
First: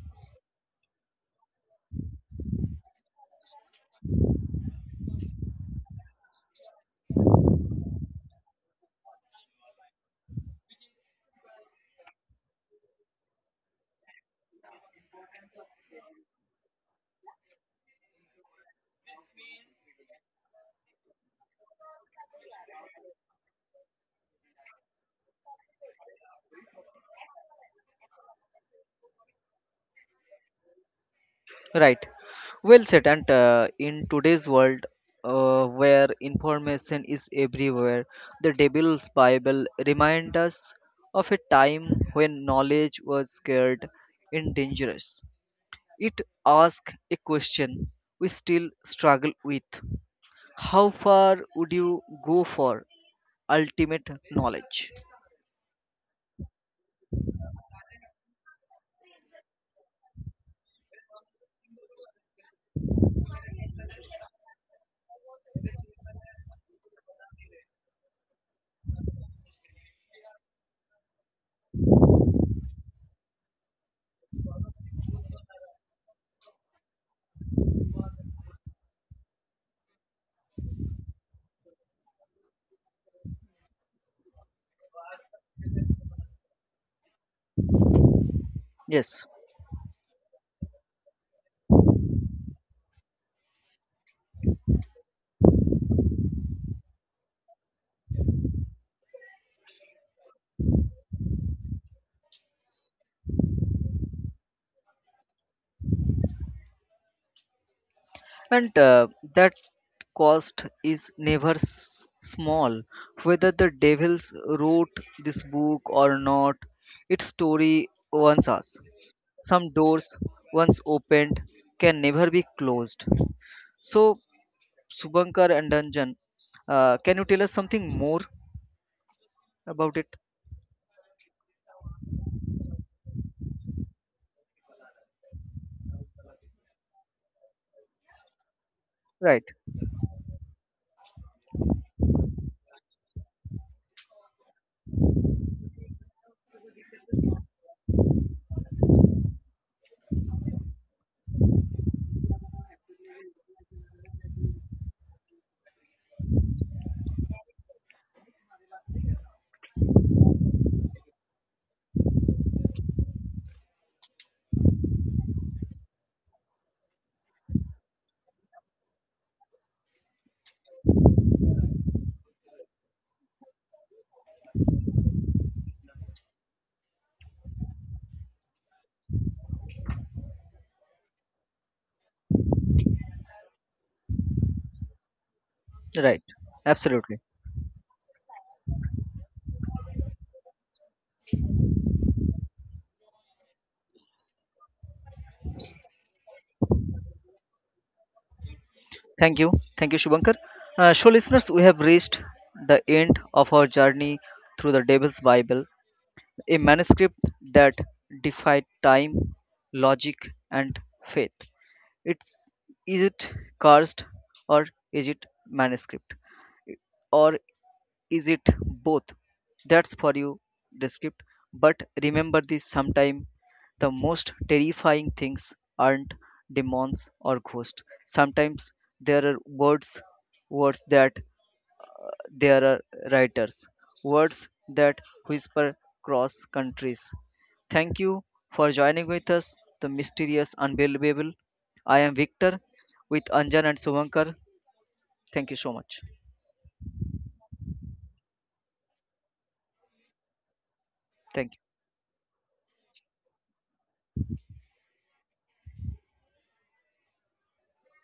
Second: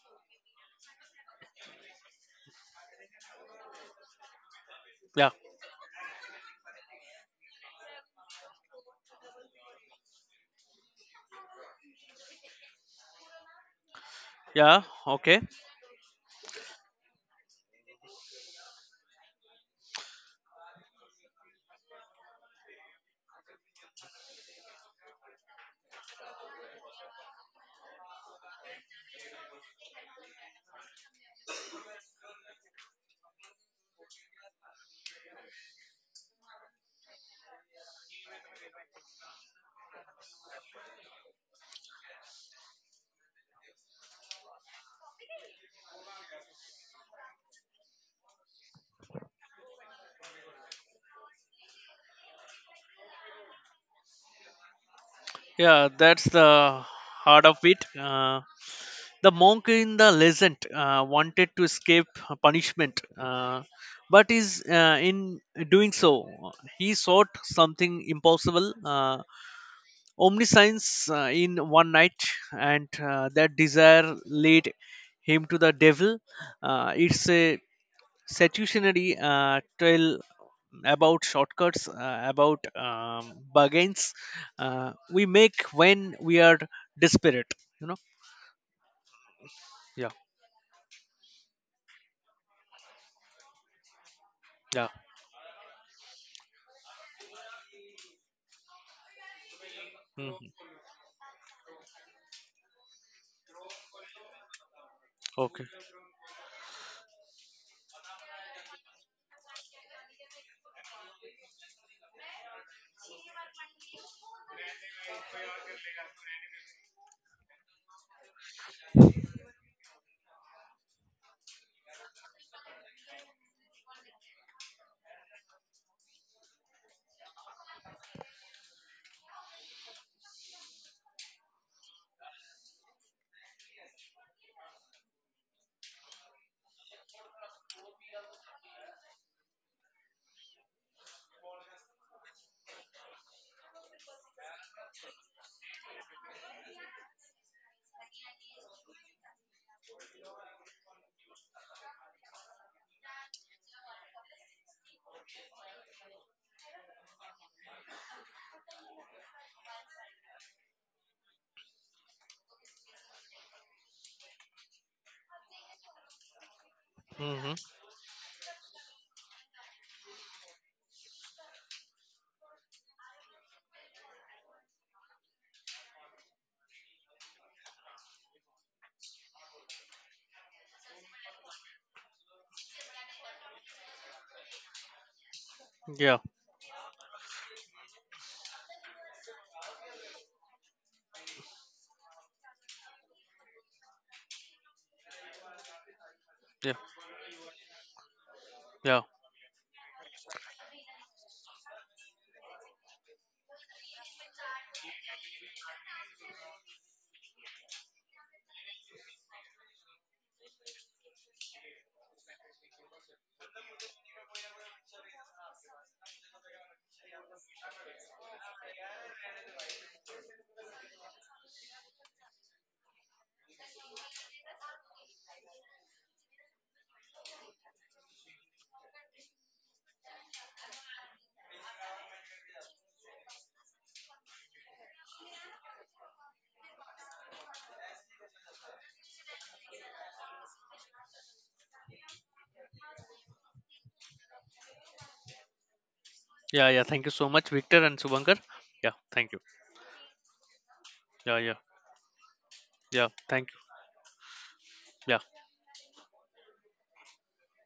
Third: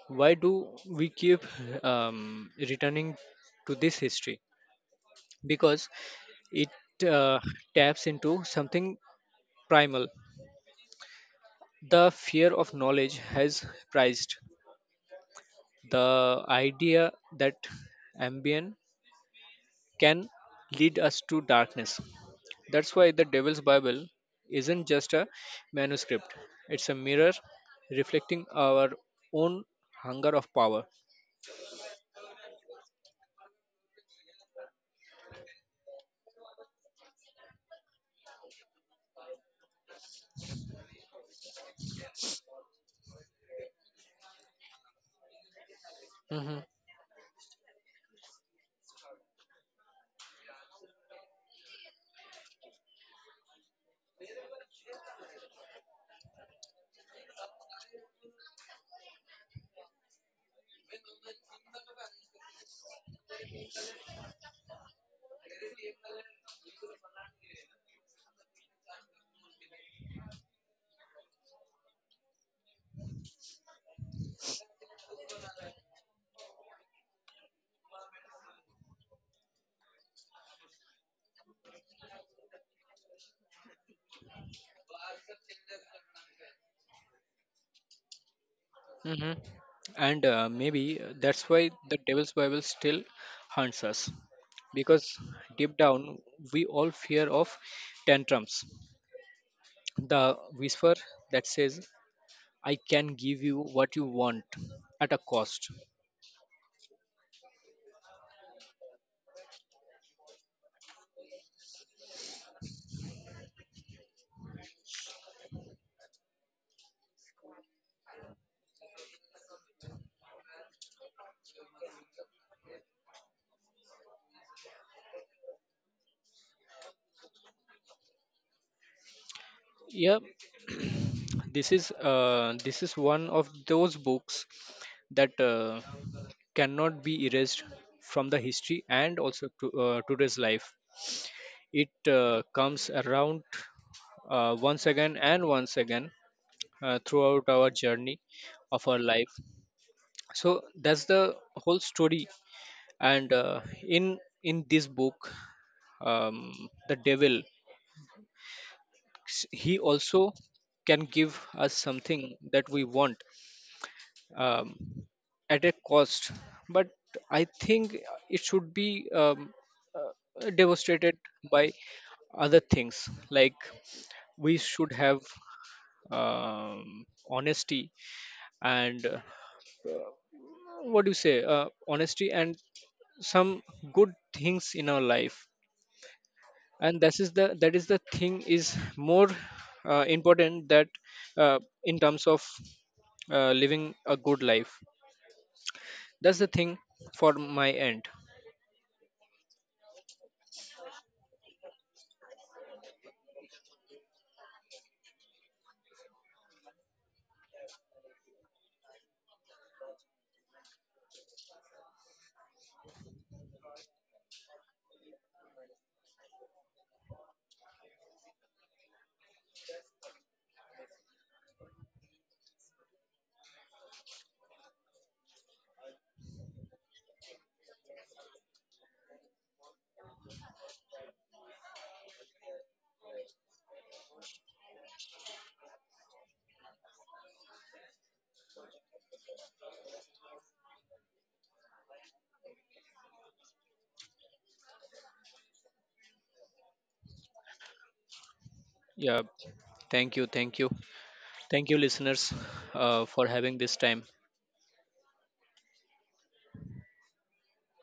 Speaker 3: Why do we keep returning to this history?
Speaker 2: yeah
Speaker 3: Because it taps into something primal. The fear of knowledge has prized
Speaker 2: yeah okay.
Speaker 3: the idea that ambient can lead us to darkness. That's why the Devil's Bible isn't just a manuscript, it's a mirror reflecting our own hunger of power.
Speaker 1: Right. Well said. And in today's world, where information is everywhere, the Devil's Bible reminds us of a time when knowledge was scared and dangerous. It
Speaker 3: hmm
Speaker 1: asks a question we still struggle with, how far would you go for ultimate knowledge?
Speaker 2: Yeah, that's the heart of it. The monk in the legend wanted to escape punishment, but is in doing so, he sought something impossible, omniscience in one night, and that desire led him to the devil. It's a seductionary tell about shortcuts, about bargains we make when we are desperate. You know?
Speaker 1: Yes,
Speaker 3: hmm
Speaker 2: Yeah.
Speaker 3: And maybe that's why the Devil's Bible still haunts us,
Speaker 2: Yeah.
Speaker 3: because deep down we all fear of tantrums,
Speaker 2: Hmm.
Speaker 3: the whisper that says, I can give you what you want at a
Speaker 2: Okay.
Speaker 3: cost.
Speaker 1: and that cost is never small, whether the devils wrote this book or not, its story warns us some doors once opened can never be closed. So, Subankar and Dungeon, can you tell us something more about it?
Speaker 3: Yeah, this is one of those books that cannot be erased from the history, and
Speaker 1: Right,
Speaker 3: also to, today's life. It comes around once again and once again, throughout our journey of our life. So that's the whole story, and in this book, um, the devil, he also can give us something that we want, um, at a cost. But I
Speaker 2: Hmm.
Speaker 3: think it should be devastated by other things, like we should have, um, honesty, and what do you say honesty and some good things in our life.
Speaker 2: Yeah.
Speaker 1: right,
Speaker 3: And that
Speaker 1: absolutely.
Speaker 3: is the, that is the thing is more important, that uh, in terms of living a good life, that's the
Speaker 2: Yeah.
Speaker 3: thing for my end.
Speaker 2: Yeah.
Speaker 1: Thank you. Thank you, Shubhankar. So, listeners, we have reached the end of our journey through the Devil's Bible, a manuscript that defied time, logic, and faith. It's, is it cursed, or is it manuscript? Or is it both? That's for you, descript. But remember this, sometime the most terrifying things aren't demons or ghosts. Sometimes there are words, words that there are writers, words that whisper cross countries. Thank you for joining with us, the mysterious unbelievable. I am Victor with Anjan and Suvankar. Thank you so much.
Speaker 2: Yeah. Yeah. Thank you so much, Victor and Subankar. Yeah.
Speaker 3: Yeah,
Speaker 2: Thank you.
Speaker 3: thank you, thank you.
Speaker 2: Yeah.
Speaker 1: Thank
Speaker 2: Yeah.
Speaker 1: you.
Speaker 3: Thank you, listeners,
Speaker 2: Yeah.
Speaker 3: for
Speaker 2: Thank
Speaker 3: having this time.
Speaker 2: you. Yeah.